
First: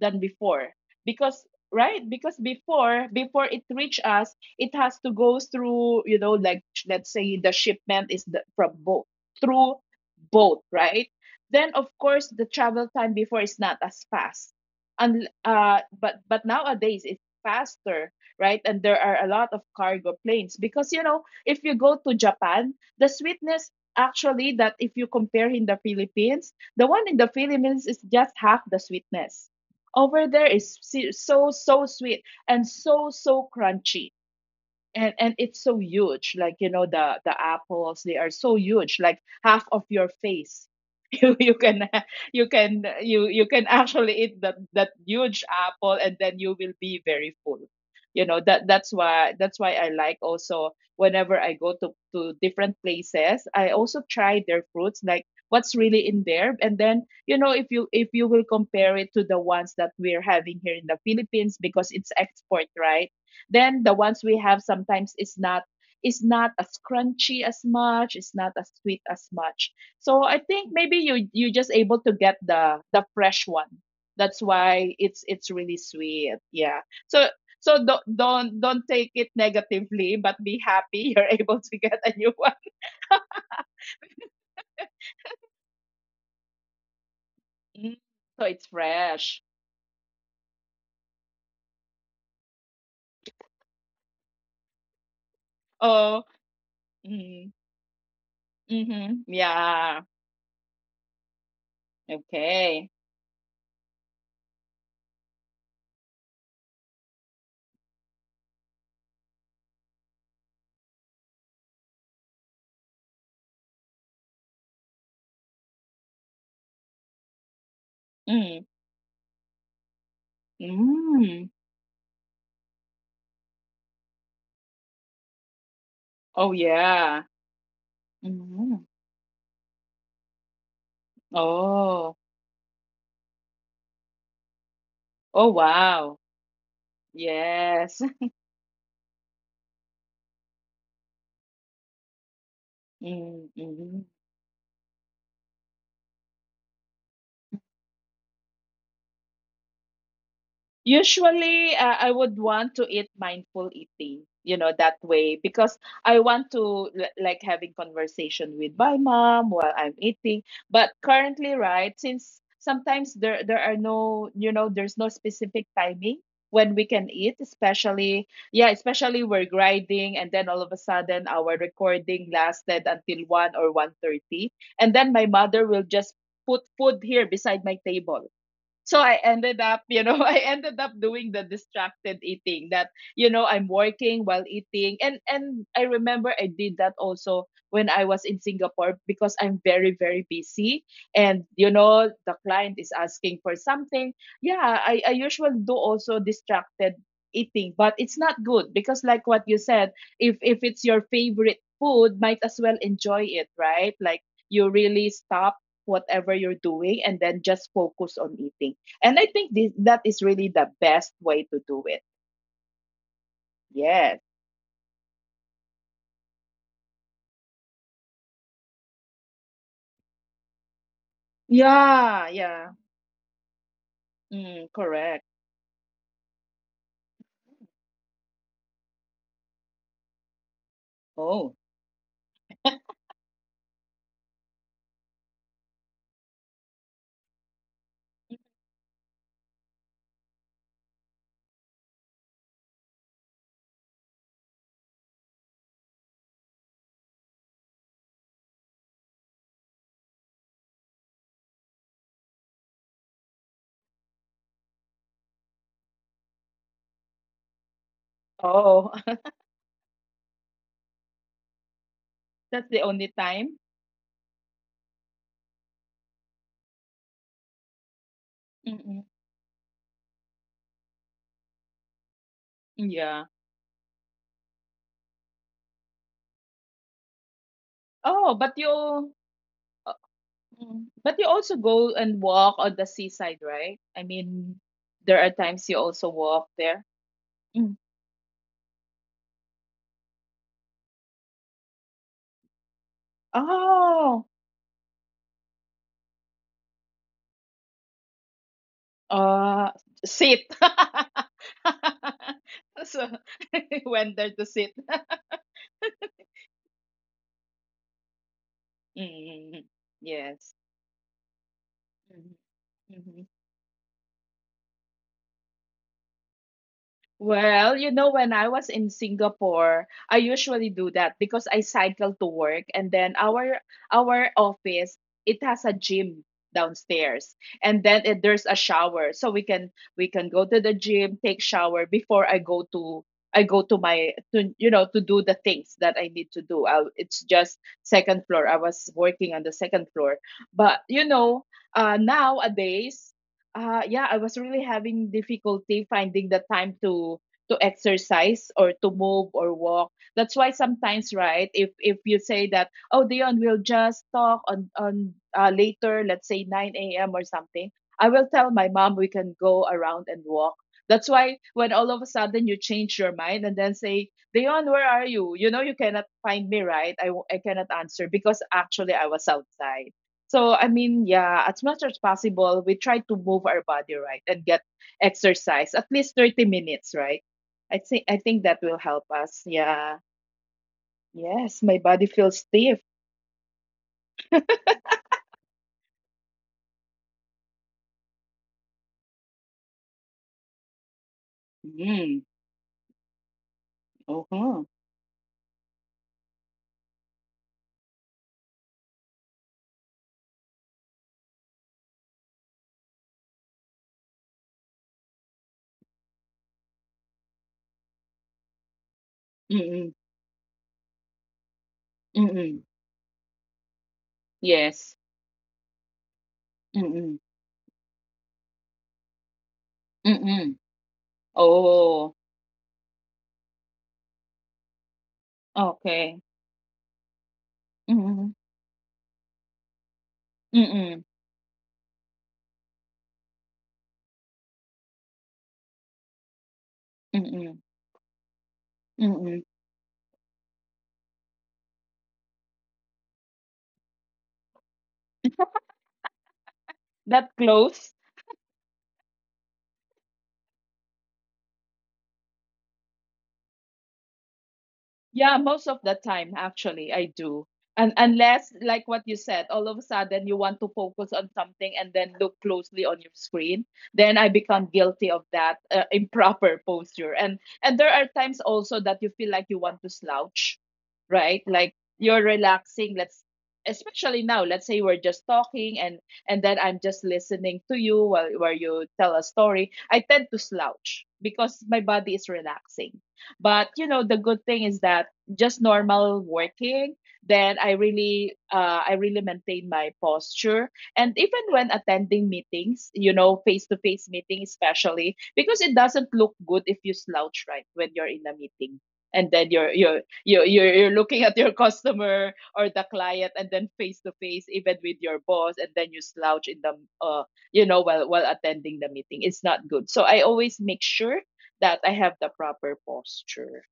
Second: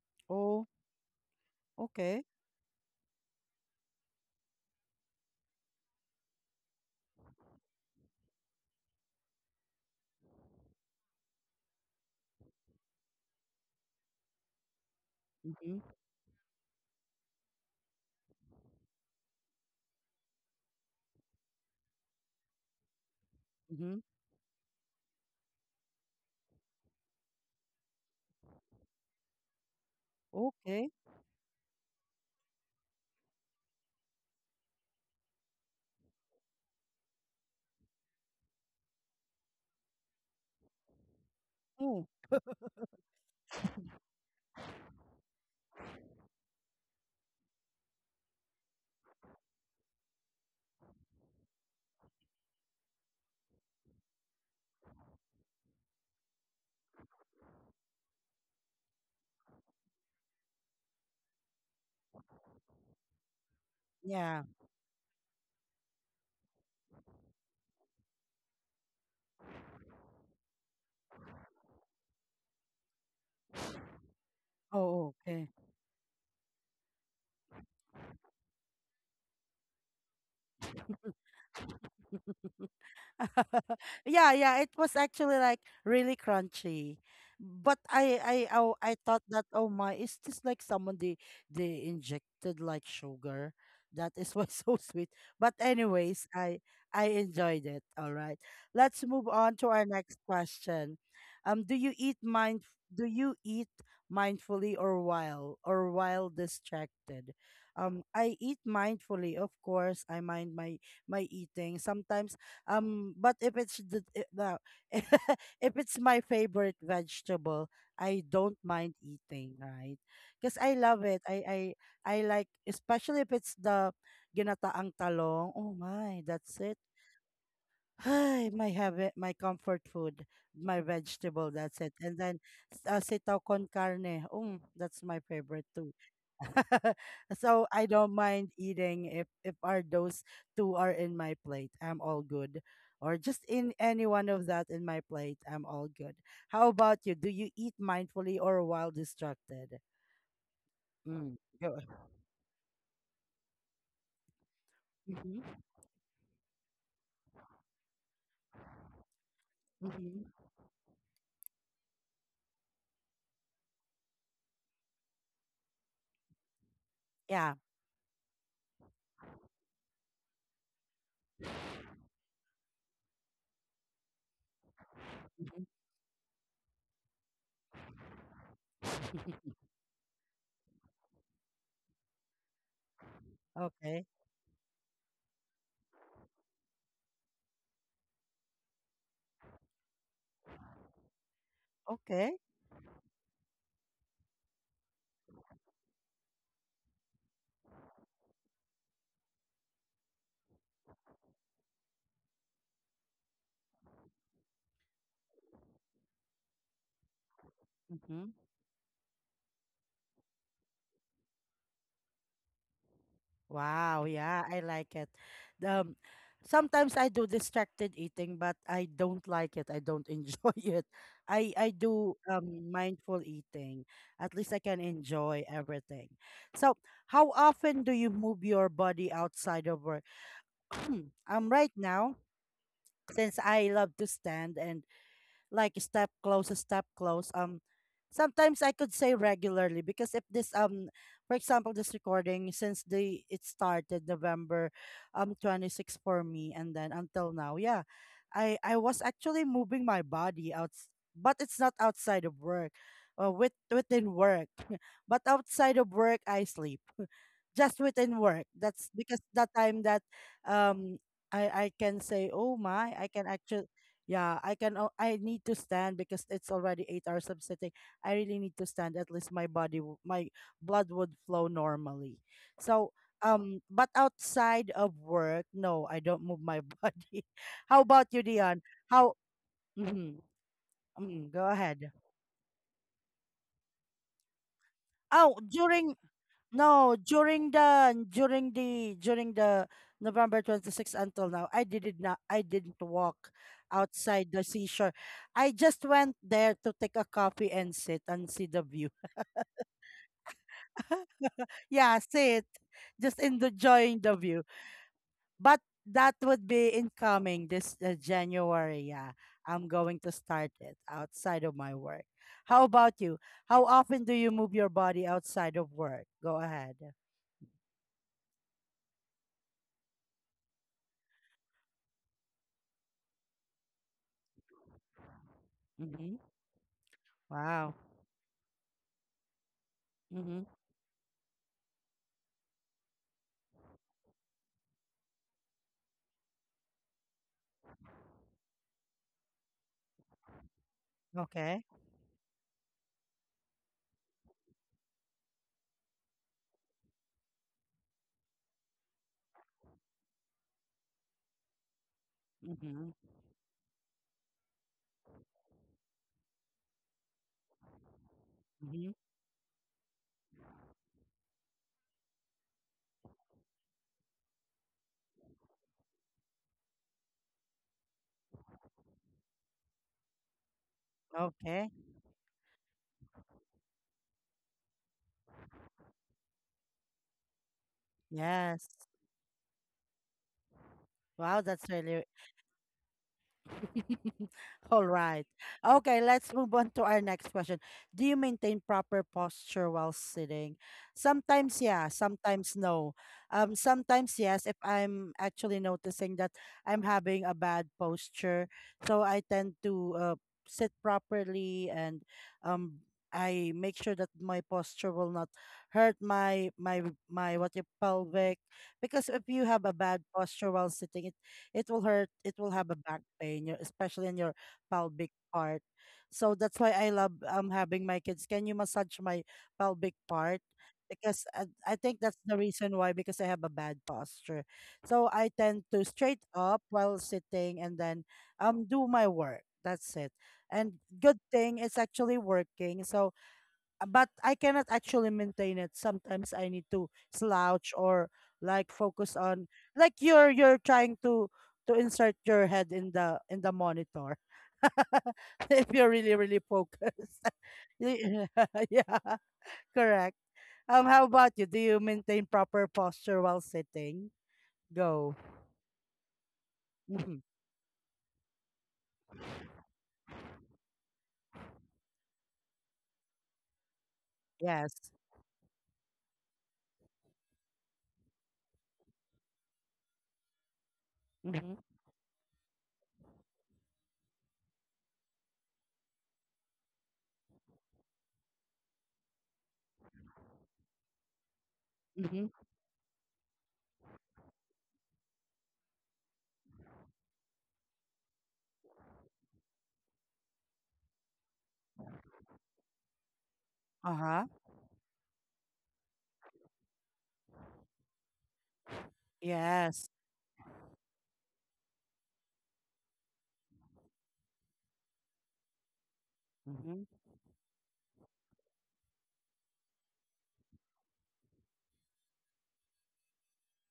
than
Oh,
before. Because, right,
okay.
because before before it reach us, it has to go through, you know, like sh- let's say the shipment is the, from boat through boat, right? Then of course the travel time before is not as fast, and
Mm-hmm.
uh, but but nowadays it's faster, right? And there are a lot of cargo planes because, you know, if you go to Japan, the sweetness
Mm-hmm.
actually that if you compare in the Philippines, the one in the Philippines is just half the sweetness. Over there is
Okay.
si- so so sweet and so so crunchy. And and it's so huge, like, you know, the the apples, they are so huge, like half of your face. you you can
Oh,
you can, you you can actually eat that that huge apple and then you will be very full. You know, that that's why, that's why I like also, whenever I go to to different places, I also try their fruits, like what's really in there. And then, you know, if you if you will compare it to the ones that we're having here in the Philippines because it's export, right, then the ones we
yeah.
have sometimes is not is not as crunchy as much, it's not as sweet as much. So I think maybe you you just able to get the the fresh one. That's
Oh,
why
oh,
it's
okay.
it's really sweet. Yeah. So so don't don't don't take it negatively, but be happy, you're able to get a new one.
Yeah, yeah, it was actually like really crunchy. But
Mm.
I I
So it's
oh, I thought
fresh.
that oh my, is this like someone they they injected like sugar? That is why so sweet. But
Oh.
anyways, I I
Mm,
enjoyed it. All right. Let's
mm-hmm.
move on to our
Yeah.
next question. Um do you eat mind
Okay.
do you eat mindfully or while or while distracted? Um I eat mindfully, of course. I mind my my eating. Sometimes um, but if it's the I- the- if it's my favorite vegetable, I don't
Mm.
mind eating, right? Because I love it. I
Mm.
I I like, especially if it's the ginataang talong. Oh my, that's
Oh
it.
yeah.
Hi, my
Mm.
habit, my comfort food, my vegetable. That's it. And
Oh.
then s- uh, sitaw con carne. Um, that's my
Oh,
favorite too.
wow.
So I
Yes.
don't mind eating if if are those two are in my plate. I'm all good. Or just
Mm,
in any
mhm.
one of that in my plate, I'm all good. How about you? Do you eat mindfully or while distracted? Mm. Go.
Usually, uh, I would want to eat mindful eating, you know, that way,
Mm-hmm.
because I want to li- like having conversation with my mom while I'm
Mm-hmm.
eating. But currently, right, since sometimes there there are no, you know, there's no specific timing when we can eat,
Yeah.
especially, yeah, especially we're grinding, and then all of a sudden our recording lasted until one or one thirty, and then my
Hmm.
mother will just put food here beside my table, so I ended up, you know, I ended up doing the distracted eating, that, you know, I'm
Okay.
working while eating. And and I remember I did that also when I was in Singapore because I'm very, very busy. And, you know, the
Okay.
client is asking for something. Yeah, I, I usually do also distracted eating, but it's not good because, like what you said, if if it's your favorite food, might as well enjoy it, right? Like, you really stop whatever you're doing, and then just focus
Mm-hmm.
on eating. And I think this that is really the best way to do it.
Wow,
Yes.
yeah, I like it. Um, sometimes I do distracted eating, but I don't like it. I don't enjoy it. I I do
Yeah, yeah.
um mindful eating. At least I
Mm,
can
correct.
enjoy everything. So, how often do you move your body outside of work? Hmm, um,
Oh.
right now, since I love to stand and like step close, step close. Um, sometimes I could say regularly because if this um, for example, this recording since the it started November, um, twenty six for me, and then until now, yeah, I I was actually moving my body out, but it's not outside of work, uh, with within work, but outside of work I sleep just within work.
Oh,
That's because that time that um I I can say, oh
that's the
my, I
only
can
time.
actually yeah, I can o- I need to stand because it's already eight hours of sitting. I really need to stand.
Mm-mm.
At least my body w- my blood would flow normally. So
Yeah.
um but outside of work, no, I don't move my body. How about you,
Oh, but
Dion?
you uh,
How mm-hmm,
mm, but you
mm, go
also
ahead.
go and walk on the seaside, right? I mean, there are
Oh,
times you
during
also walk there.
No, during
Mm.
the during the during the November twenty-sixth until now, I did not I didn't walk
Oh.
outside the seashore. I just went there to take a coffee and sit and see the view.
Uh Sit.
Yeah, sit,
So,
just enjoying
went
the
there
view.
to sit.
But that would be incoming this uh, January. Yeah,
mm
I'm going to start
Yes.
it outside of my work.
Mm-hmm.
How about you?
Mm-hmm.
How often do you move your body outside of work? Go ahead.
Well, you know, when I was in Singapore, I usually do that because I cycle to work, and then our our office, it has a
Mm-hmm.
gym downstairs.
Wow.
And then, it, there's a shower, so we can we can go
Mm-hmm.
to the gym, take shower before I go to I go to my, to you know, to do the things that I need to do. I, it's just second floor. I was working on the second floor. But you know,
Okay.
uh nowadays, uh, yeah, I was really having difficulty finding the time to to exercise or to move or walk. That's why sometimes, right? If if you say that,
Mm-hmm.
oh, Dion, we'll just talk on on uh, later, let's say nine a m or something. I will tell my
Mm-hmm.
mom we can go around and walk. That's why when all of a sudden you change your mind and then say, "Dion, where are you?" You know you cannot find me, right? I w- I cannot answer because actually I was outside. So, I mean, yeah, as
Okay.
much as possible, we try to move our body, right, and get exercise at least thirty minutes, right? I think I think that
Yes.
will help us. Yeah.
Wow,
Yes,
that's
my body
really,
feels stiff.
all right. Okay, let's move on to our next question. Do you maintain proper posture while sitting? Sometimes, yeah,
Mm.
sometimes no. Um, sometimes, yes, if
Uh-huh.
I'm actually noticing that I'm having a bad posture, so I tend to uh, sit properly and um, I make sure that my posture will not hurt my my my what you pelvic, because if you have a bad
Mm-mm.
posture while sitting, it will hurt. It will have a
Mm-mm.
back pain your- especially in your pelvic
Yes.
part. So that's why I love
Mm-mm.
um having my kids can you massage my pelvic part,
Mm-mm.
because I, I think that's the
Oh,
reason why, because I have a bad posture, so I tend to straight
okay.
up while sitting and then
Mm-mm.
um do my work, that's it. And good
Mm-mm.
thing it's actually working. So but I cannot actually maintain it. Sometimes I need to
Mm-mm.
slouch or like focus on
Mm-mm.
like you're you're trying to to insert your head in the in the monitor. If you're really really focused.
That close?
Y- yeah, correct. Um how about you? Do you maintain proper posture while sitting? Go.
Yeah, most of the time, actually, I
Hmm.
do. And unless, like what you said, all of a sudden you want to focus on something and then look closely on your screen, then I become
Yes.
guilty of that, uh, improper posture. And and there are times also that you feel like you want to slouch, right?
Mhm.
Like, you're relaxing. Let's Especially now. Let's say we're just talking, and and then I'm just listening to you while while you tell a story. I tend to slouch because my body
Mhm.
is relaxing. But you know, the good thing is that, just normal working, then I really uh, I really maintain my posture. And even when attending meetings, you know, face to face
Uh-huh.
meeting especially, because it doesn't look good if you slouch, right, when you're in a meeting. And then you're
Yes.
you're you're you're you're looking at your customer or the client, and then face to face, even with your boss, and then you slouch in the
Mm-hmm.
uh, you know, while while attending the meeting. It's not good. So I always make sure that I have the proper posture.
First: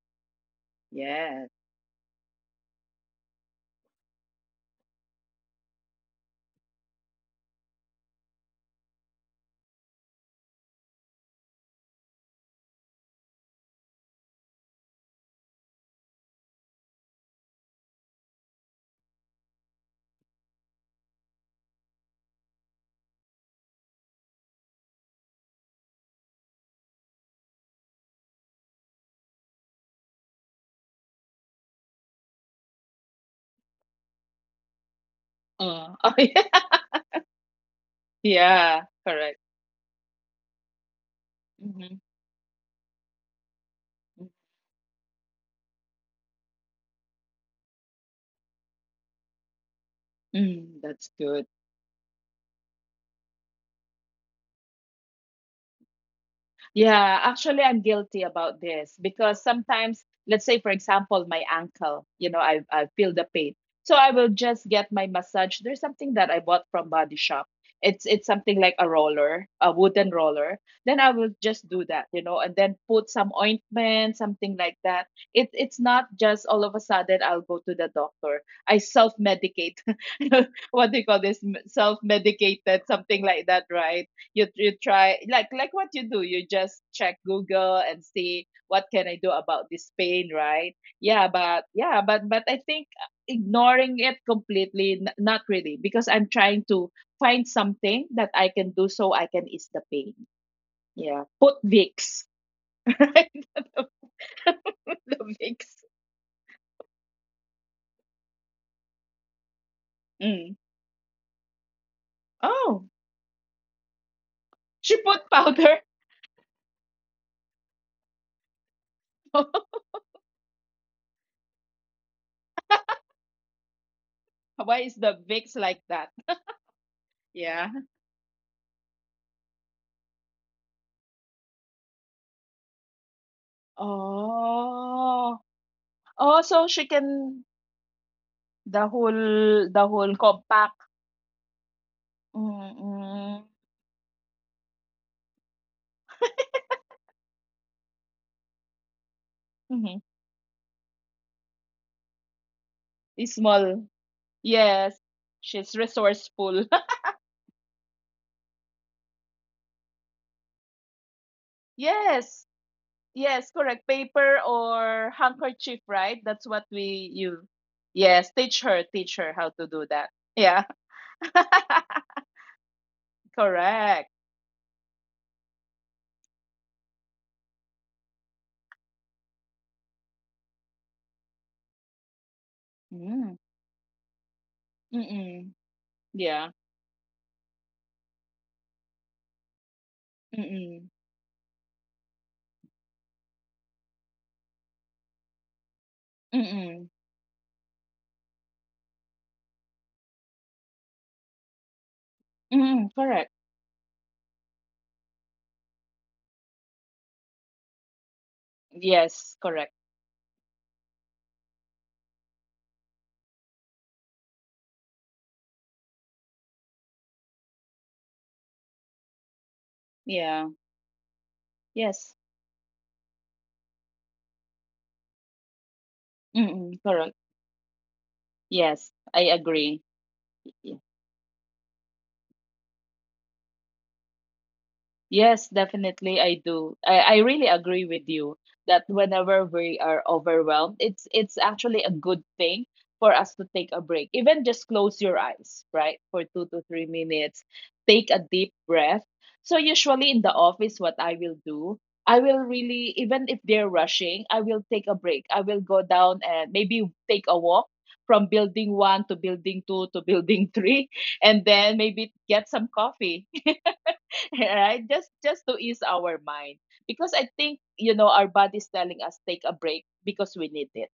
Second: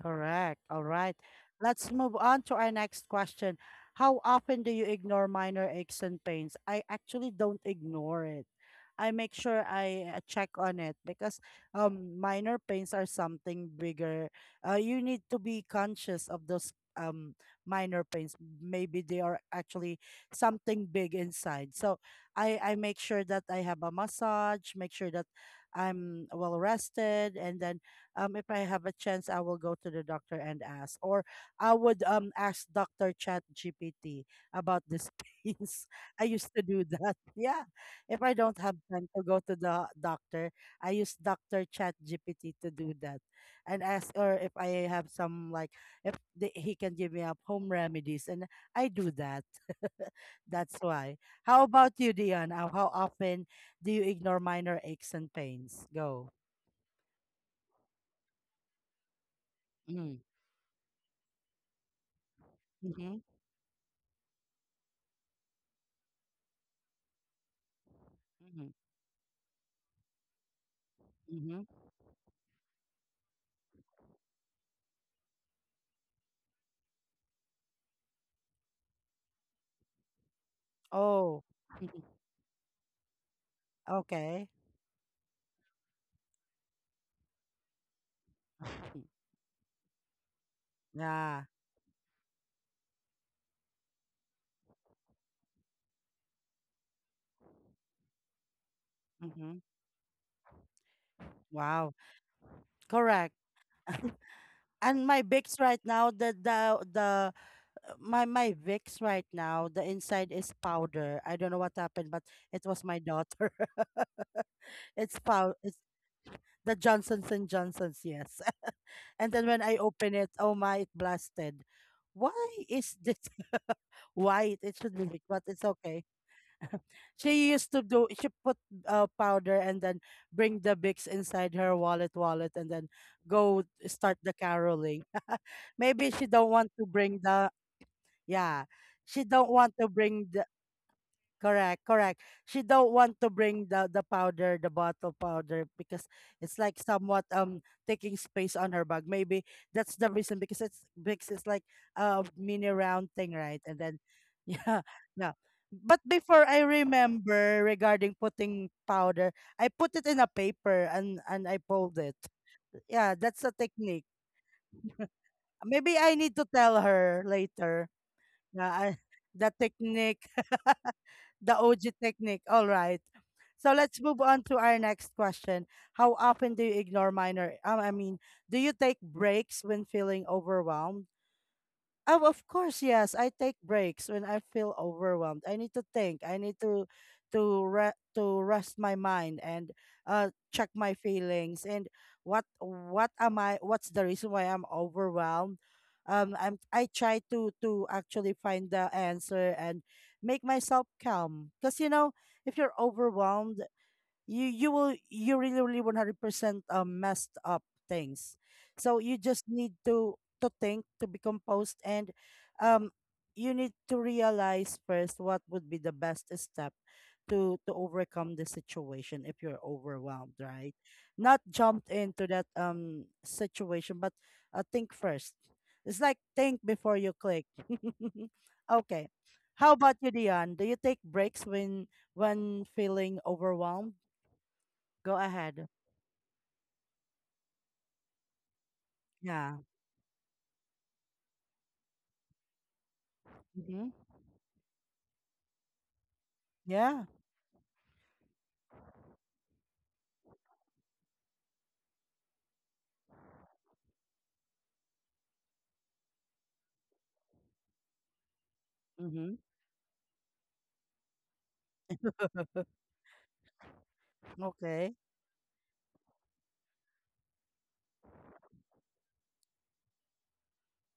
Correct. All right.
Yes.
Let's move on to our next question. How often do you ignore minor aches and pains? I actually don't ignore it. I make sure I uh, check on it because um minor pains are something bigger. Uh, you need to be conscious of those um minor pains. Maybe they are actually something big inside. So I I make sure that I have a massage, make sure that I'm well rested, and then um, if I have a chance, I will go to the doctor and ask, or I would um ask Doctor Chat G P T about these pains.
Uh, oh
I
yeah,
used to do that. Yeah, if I don't have
yeah,
time to
correct.
go to the doctor, I use Doctor Chat
Mm-hmm.
G P T to do that, and ask,
Mm-hmm.
or if I have some like if the, he can give me up home remedies, and I do that. That's
Mm, that's
why.
good.
How about you, Dion? How, how often do you ignore minor aches and pains? Go.
Yeah, actually, I'm guilty about this because sometimes,
Mm.
let's say, for example, my ankle, you know, I, I feel
Mm-hmm.
the pain. So I will just get my massage. There's something that I bought from Body Shop. It's it's something like a roller, a wooden roller. Then I will
Mhm.
just do that, you know, and then put some ointment, something like that. It it's not just all of a sudden I'll go to the doctor. I self-medicate. What do you call
Oh.
this? Self-medicated, something like that, right? you
Okay.
you try, like like what you do, you just check Google and see what can I do about this pain, right? Yeah,
Yeah.
but yeah, but but I think, uh, ignoring it completely, n- not really, because I'm trying to find something that I can do so I can
Mm-hmm.
ease the pain. Yeah, put
Wow.
Vicks.
Correct.
Right.
And
The
my Vicks right
Vicks.
now, the the the uh, my my Vicks right now, the inside is
Mm.
powder. I don't know what happened, but it was
Oh,
my daughter.
she
It's
put
pow. It's
powder.
the Johnsons and Johnsons. Yes. And then when I open it, oh my, it blasted. Why is this white? It
Why
should
is
be
the
Vicks, but
Vicks
it's
like
okay.
that?
She used
Yeah.
to do she put uh, powder and then bring the Bix inside her wallet wallet and then go start the caroling.
Oh.
Maybe she
Oh,
don't
so
want to
she
bring
can.
the yeah.
The
She don't want
whole
to
the whole
bring the
compact.
Correct, correct. She don't want to
Mm.
bring the the powder, the bottle powder, because it's like somewhat um taking space on her bag. Maybe that's
Mhm.
the reason because it's because it's like a mini round thing,
Is
right? And
small.
then yeah,
Yes.
no.
She's
But before, I
resourceful.
remember regarding putting powder, I put it in a paper and and I fold it.
Yes.
Yeah, that's a
Yes, correct.
technique.
Paper or handkerchief,
Maybe I
right?
need to
That's what
tell
we
her
use.
later.
Yes, teach
Yeah,
her,
I,
teach her
the
how to do that.
technique.
Yeah.
The O G technique. All right. So let's
Correct.
move on to our next question. How often do you ignore minor? Um, I mean, Do you take breaks when feeling overwhelmed? Oh, of course, yes. I
Mm.
take breaks when I feel overwhelmed. I
Mm-mm.
need to think. I
Yeah.
need to to re- to rest my mind and uh check
Mm-mm.
my feelings and what what am I what's the reason why I'm overwhelmed? Um I'm I
Mm-mm.
try to to actually find the answer and make myself calm because you know, if you're
Mm-mm. Correct.
overwhelmed, you you will you really, really one hundred percent um, messed up things, so you just
Yes,
need
correct.
to to think, to be composed, and um you need to realize first what would be the best step to to overcome the situation if you're overwhelmed,
Yeah.
right? Not jump into
Yes.
that um situation, but uh, think first. It's like think
Mm-mm.
before you
Correct.
click.
Yes,
Okay,
I
how about
agree.
you, Dion? Do you take breaks when when feeling overwhelmed? Go
Yes,
ahead.
definitely I do. I, I really agree with you that whenever
Yeah.
we are overwhelmed, it's it's actually a good thing for us to take a
Mm-hmm.
break. Even just close your eyes, right? For two to three
Yeah.
minutes. Take a deep breath. So usually in the office, what I will do, I will really, even if they're rushing, I will take a break. I will go down and maybe take a walk from building one to
Mm-hmm.
building two to building three, and then maybe get some coffee. Right,
Okay.
just just to ease our mind, because I think, you know, our body's telling us take a break because we need it.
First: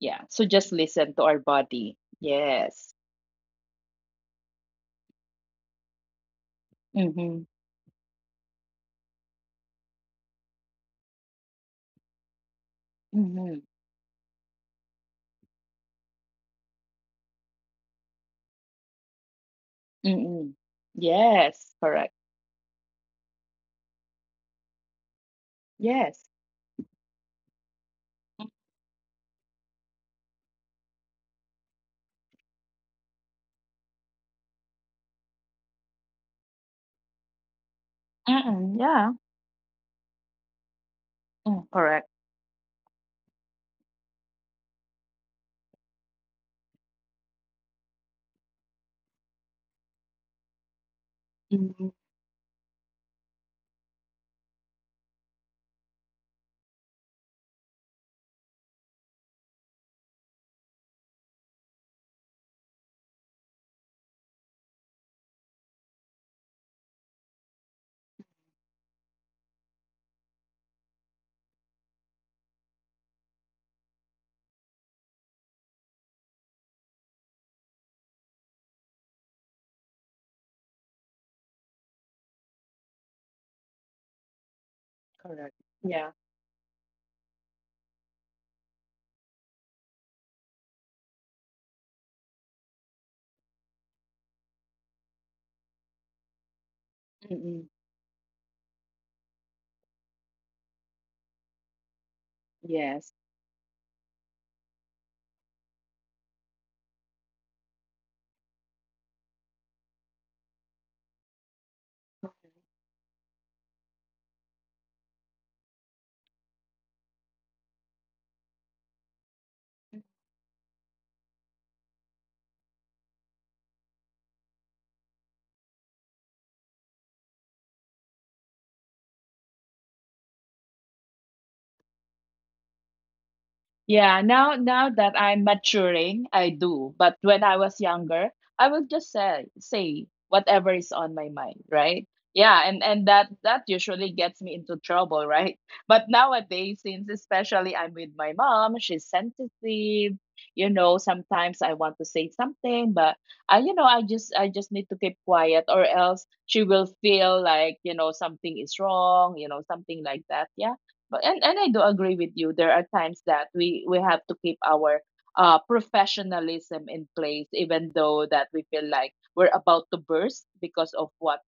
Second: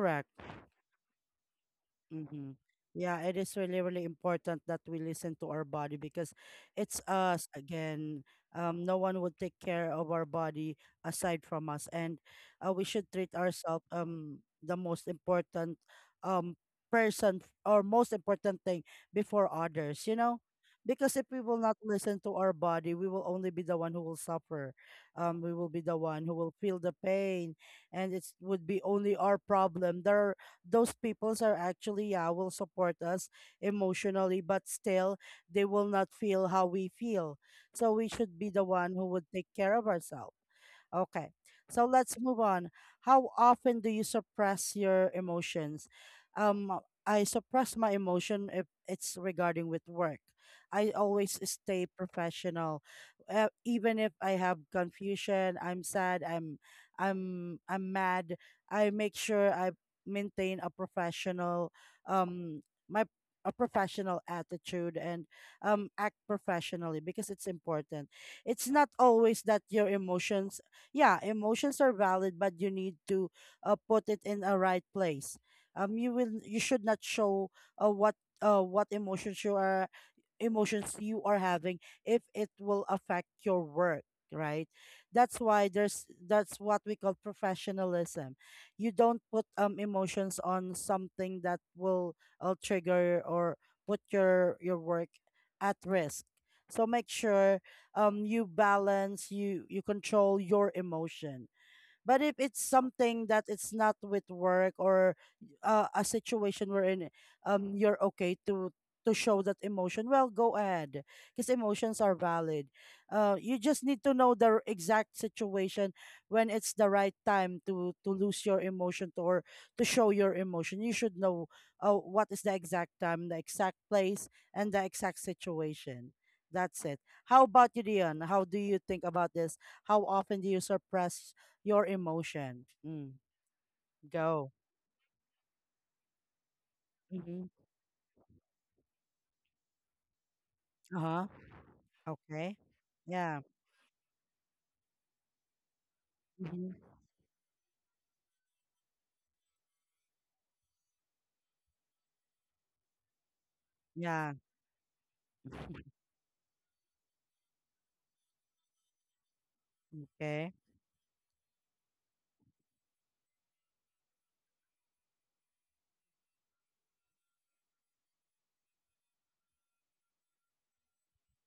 Yeah, so just listen to our body.
Mm-hmm.
Yes.
Yeah, it is really, really important that we listen to our body because it's
Mm-hmm.
us again. Um, no one would take care of our body aside from us, and uh, we should treat
Mm-hmm.
ourselves um the most important um person f- or most important thing before others. You know,
Mm-hmm.
because if we will
Yes,
not
correct.
listen to our body, we will only be the one who will suffer. Um, we will be the one
Yes.
who will feel the pain, and it would be only our problem. There, those peoples are actually, yeah, will support us emotionally, but still, they will not feel how we feel, so we should be the
Mm-mm.
one who
Yeah.
would take care of ourselves. Okay,
Mm,
so
correct.
let's move on. How often do you suppress your emotions? Um, I suppress my emotion if it's regarding with work. I always stay
Mm-hmm.
professional, uh, even if I have confusion, I'm sad, I'm, I'm, I'm mad. I make sure I maintain a professional, um, my a professional attitude and um act professionally because it's important. It's not always that your emotions, yeah, emotions are valid, but you need to uh, put it in a right place. Um, you will you should not show uh, what uh, what emotions you are emotions you are having if it will affect your work, right? that's
Correct.
why there's
Yeah.
That's what we call professionalism. You don't put um emotions on something that will uh, trigger or put your your work at risk. So make
Mm-hmm.
sure um you balance, you you control your emotion. But if it's
Yes.
something that it's not with work, or uh, a situation wherein um you're okay to to show that emotion, well, go ahead, because emotions are valid. Uh, you just need to know the r- exact situation when it's the right time to to lose your emotion to, or to show your emotion. You should know uh, what is the exact time, the exact place, and the exact situation. That's it. How about you, Dion? How do you think about this? How often do you suppress your emotion? Mm,
Yeah,
go.
now now that I'm maturing, I do. But when
Mm-hmm.
I was younger, I would just say say whatever is on my
Uh-huh.
mind, right?
Okay.
Yeah, and and that
Yeah.
that usually gets me into trouble, right? But
Mm-hmm.
nowadays, since especially I'm with my mom, she's sensitive. You know, sometimes I want to say something, but I, you know, I
Yeah.
just I just need to keep quiet, or else she will feel like, you know, something is wrong, you know, something like that.
Okay.
Yeah, but and, and I do agree with you. There are times that we we have to keep our uh professionalism in place, even though that we feel like we're about to burst because of what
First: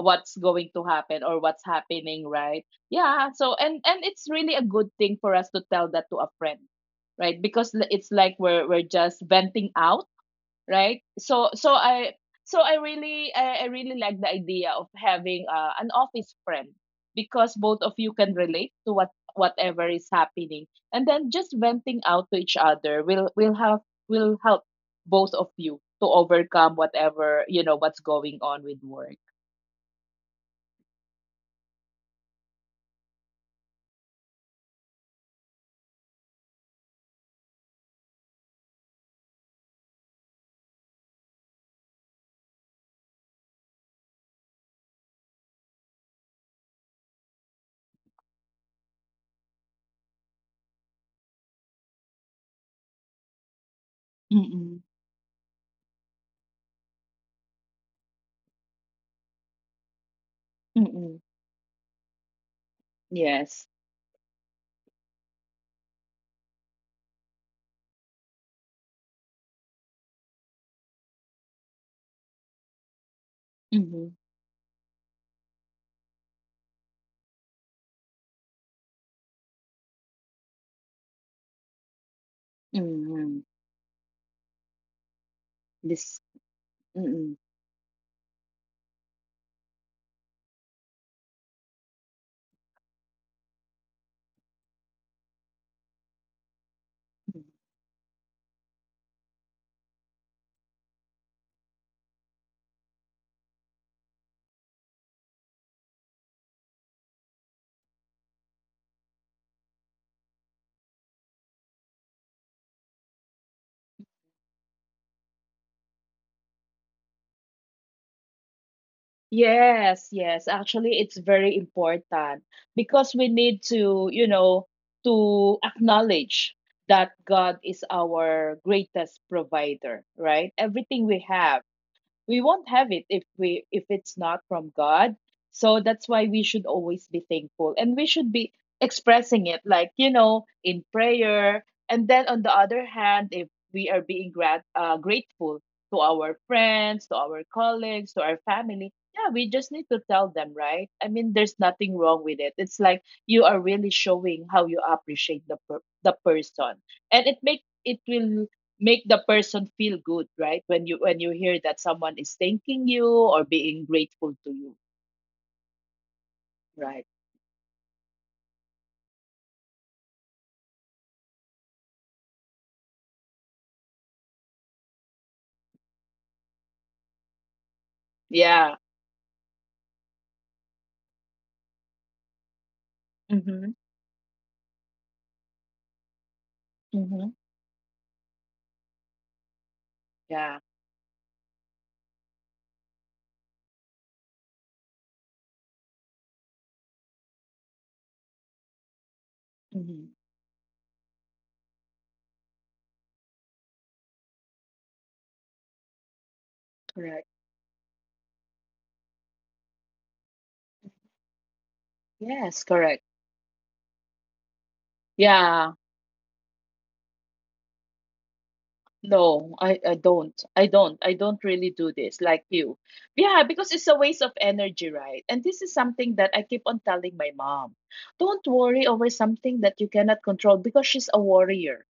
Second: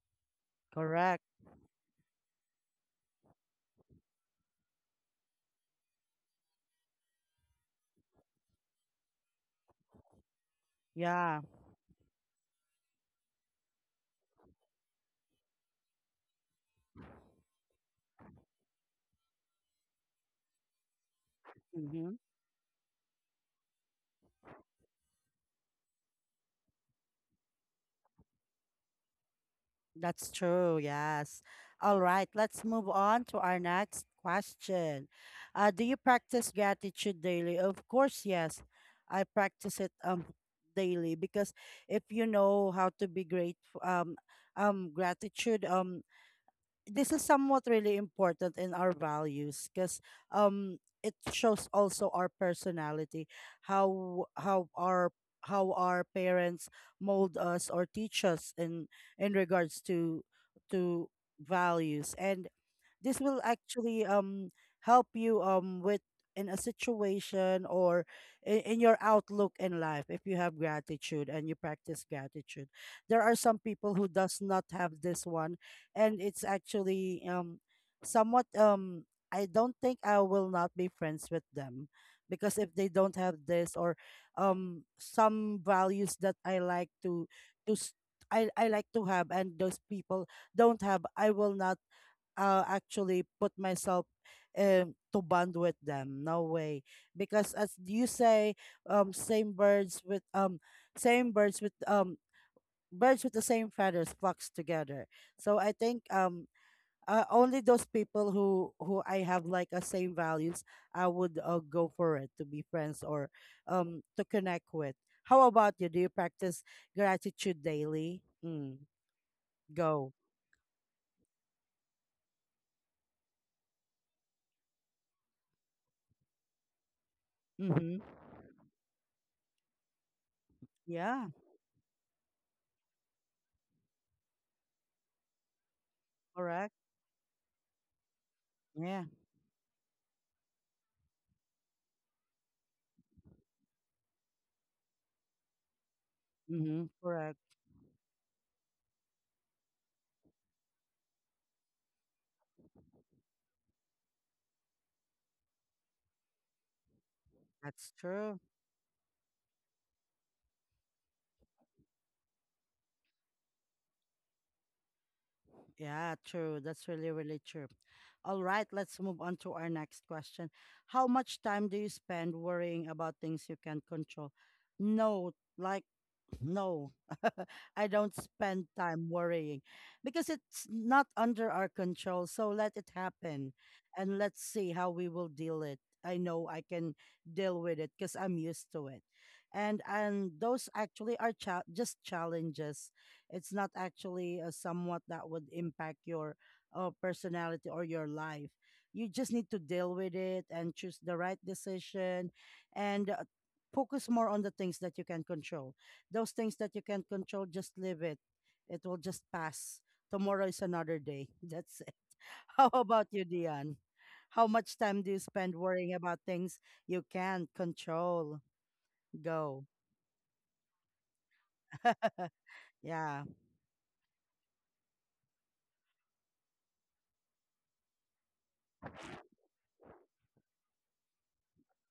what's going to
Correct.
happen or what's happening, right? Yeah. So and and it's really a good thing for us to tell that to a friend, right? Because l- it's like we're we're just venting out, right?
Yeah.
So so i so I really, i, I really like the idea of having uh, an office friend, because both of you can relate to what whatever is happening, and then just venting
Mm-hmm.
out to each other will will have, will help both of you to overcome whatever, you know, what's going on with work.
That's true. Yes. All right. Let's move on to our next question. Uh, do you practice gratitude daily? Of course, yes. I practice it um daily because if you know how to be grateful, um um gratitude um this is somewhat really important in our values because um it shows also our personality, how how
Mm,
our how our parents mold us or teach us in in regards to to
mm.
values, and this will
Yes.
actually um help you um with, in a situation or in, in your outlook in life if you have gratitude and you practice gratitude. There are some people who
Mhm,
does not have this one, and it's actually um somewhat um I don't think, I will not be friends with them because if they don't have
mm.
this, or um some values
This.
that I like to
Mm.
to s- I, I like to have and those people don't have, I will not uh, actually put myself um, to bond with them. No way, because as you say, um, same birds with um, same birds with um, birds with the same feathers flocks together. So I think, um, uh, only those people who who I have like a same values, I would uh, go for it to be friends or um to connect with. How about you? Do you practice gratitude daily? Mm, go.
Yes, yes. Actually, it's very important because we need to, you know, to acknowledge that God is
Mm-hmm.
our greatest provider, right? Everything
Yeah.
we have, we won't have it if we, if it's not from God. So that's why we should
Correct.
always be thankful, and we should be
Yeah.
expressing it, like, you know, in prayer. And then on the other hand, if we are being grat- uh, grateful to our
Mm-hmm,
friends, to
correct.
our colleagues, to our family, yeah, we just need to tell them, right? I mean, there's nothing wrong with it. It's like you are really showing how you appreciate the per- the person, and it make
That's
it
true.
will make the person feel good, right, when you, when you hear that someone is thanking you or being grateful to you,
Yeah, true. That's
right?
really, really true. All right, let's move on to our next question. How much time do you spend worrying about things you can't control? No, like, no, I don't spend
Yeah.
time worrying because it's not under our control. So let it happen
Mhm.
and let's see how we will deal it. I know I can
Mhm.
deal with it because I'm used to it. And and
Yeah.
those actually are cha- just challenges. It's not actually a somewhat that would impact your uh, personality or your life. You just need to deal
Mhm.
with it and choose the right decision and uh, focus more on the things that you can control. Those things that you can
Correct.
control, just leave it. It will just pass. Tomorrow is another day. That's it.
Yes.
How
Correct.
about you, Dion? How much time do you spend
Yeah.
worrying about things you can't control?
No,
Go.
i i don't, I don't, I don't really do this like you.
Yeah.
Yeah, because it's a waste of energy, right? And this is something that I keep on telling my mom: don't worry over something that you cannot control, because she's a warrior.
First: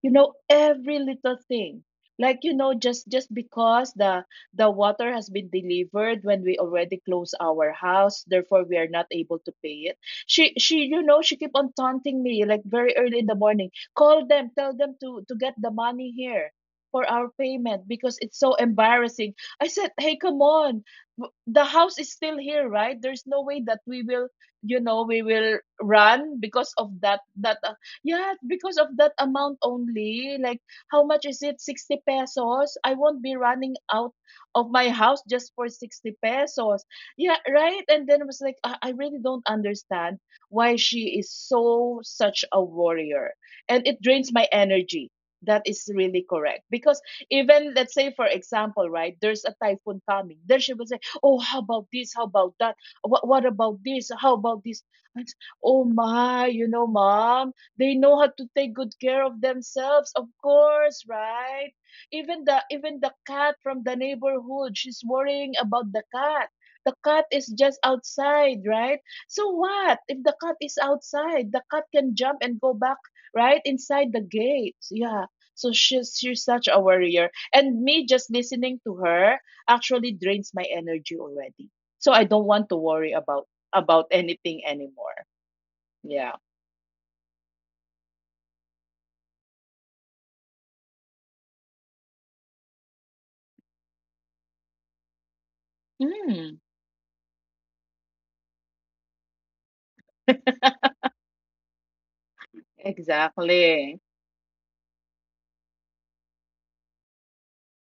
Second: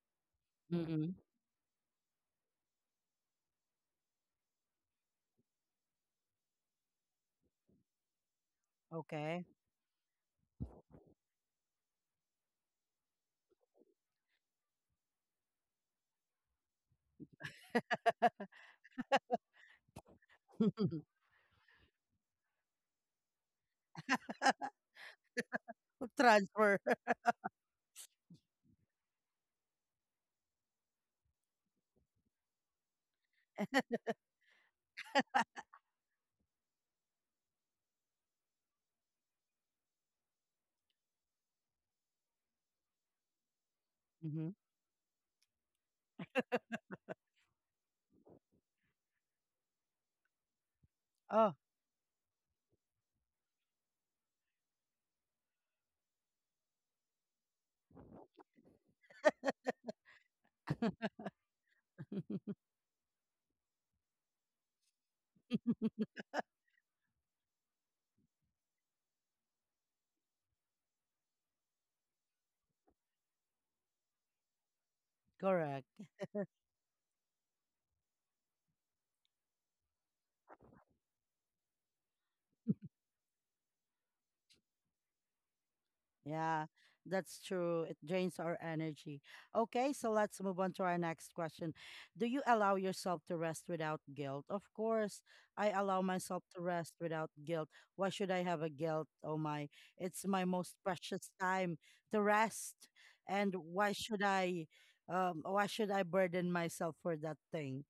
You know, every
Mm-mm.
little thing, like, you know, just just because the the water has been delivered when we already close our house, therefore we are not able
Okay.
to pay it, she she you know, she keep on taunting me, like, very early in the morning: call them, tell them to to get the money here for our payment, because it's so embarrassing. I said, hey, come on, w- the house is still here, right? There's no way that we will, you know, we will run because
Transfer.
of that, that, uh, yeah, because of that amount only. Like, how much is it? sixty pesos? I won't be running out of my house just for sixty pesos. Yeah, right? And then I was like, I, I really don't understand why she is so, such a warrior. And it drains my energy. That is really correct. Because even, let's say, for example, right, there's a typhoon coming, then she will say, oh,
Oh,
how about this? How about that? What, what about this? How about this? And, oh, my, you know, mom, they know how to take good care of themselves, of course, right? Even the, even the cat from the neighborhood, she's worrying about the cat. The cat is just outside, right? So what if the cat is outside? The cat can jump and go back right inside the gates. Yeah. So
correct.
she's she's such a worrier, and me just listening to her actually drains my energy already. So I don't want to worry about about anything anymore. Yeah.
Yeah, that's true. It drains our energy. Okay, so let's move on to our next question. Do you allow yourself to rest without guilt? Of course, I allow myself to
Mm.
rest without guilt. Why should I have a guilt? Oh my, it's my most precious time to rest. And why
Exactly.
should I um why should I burden myself for that thing?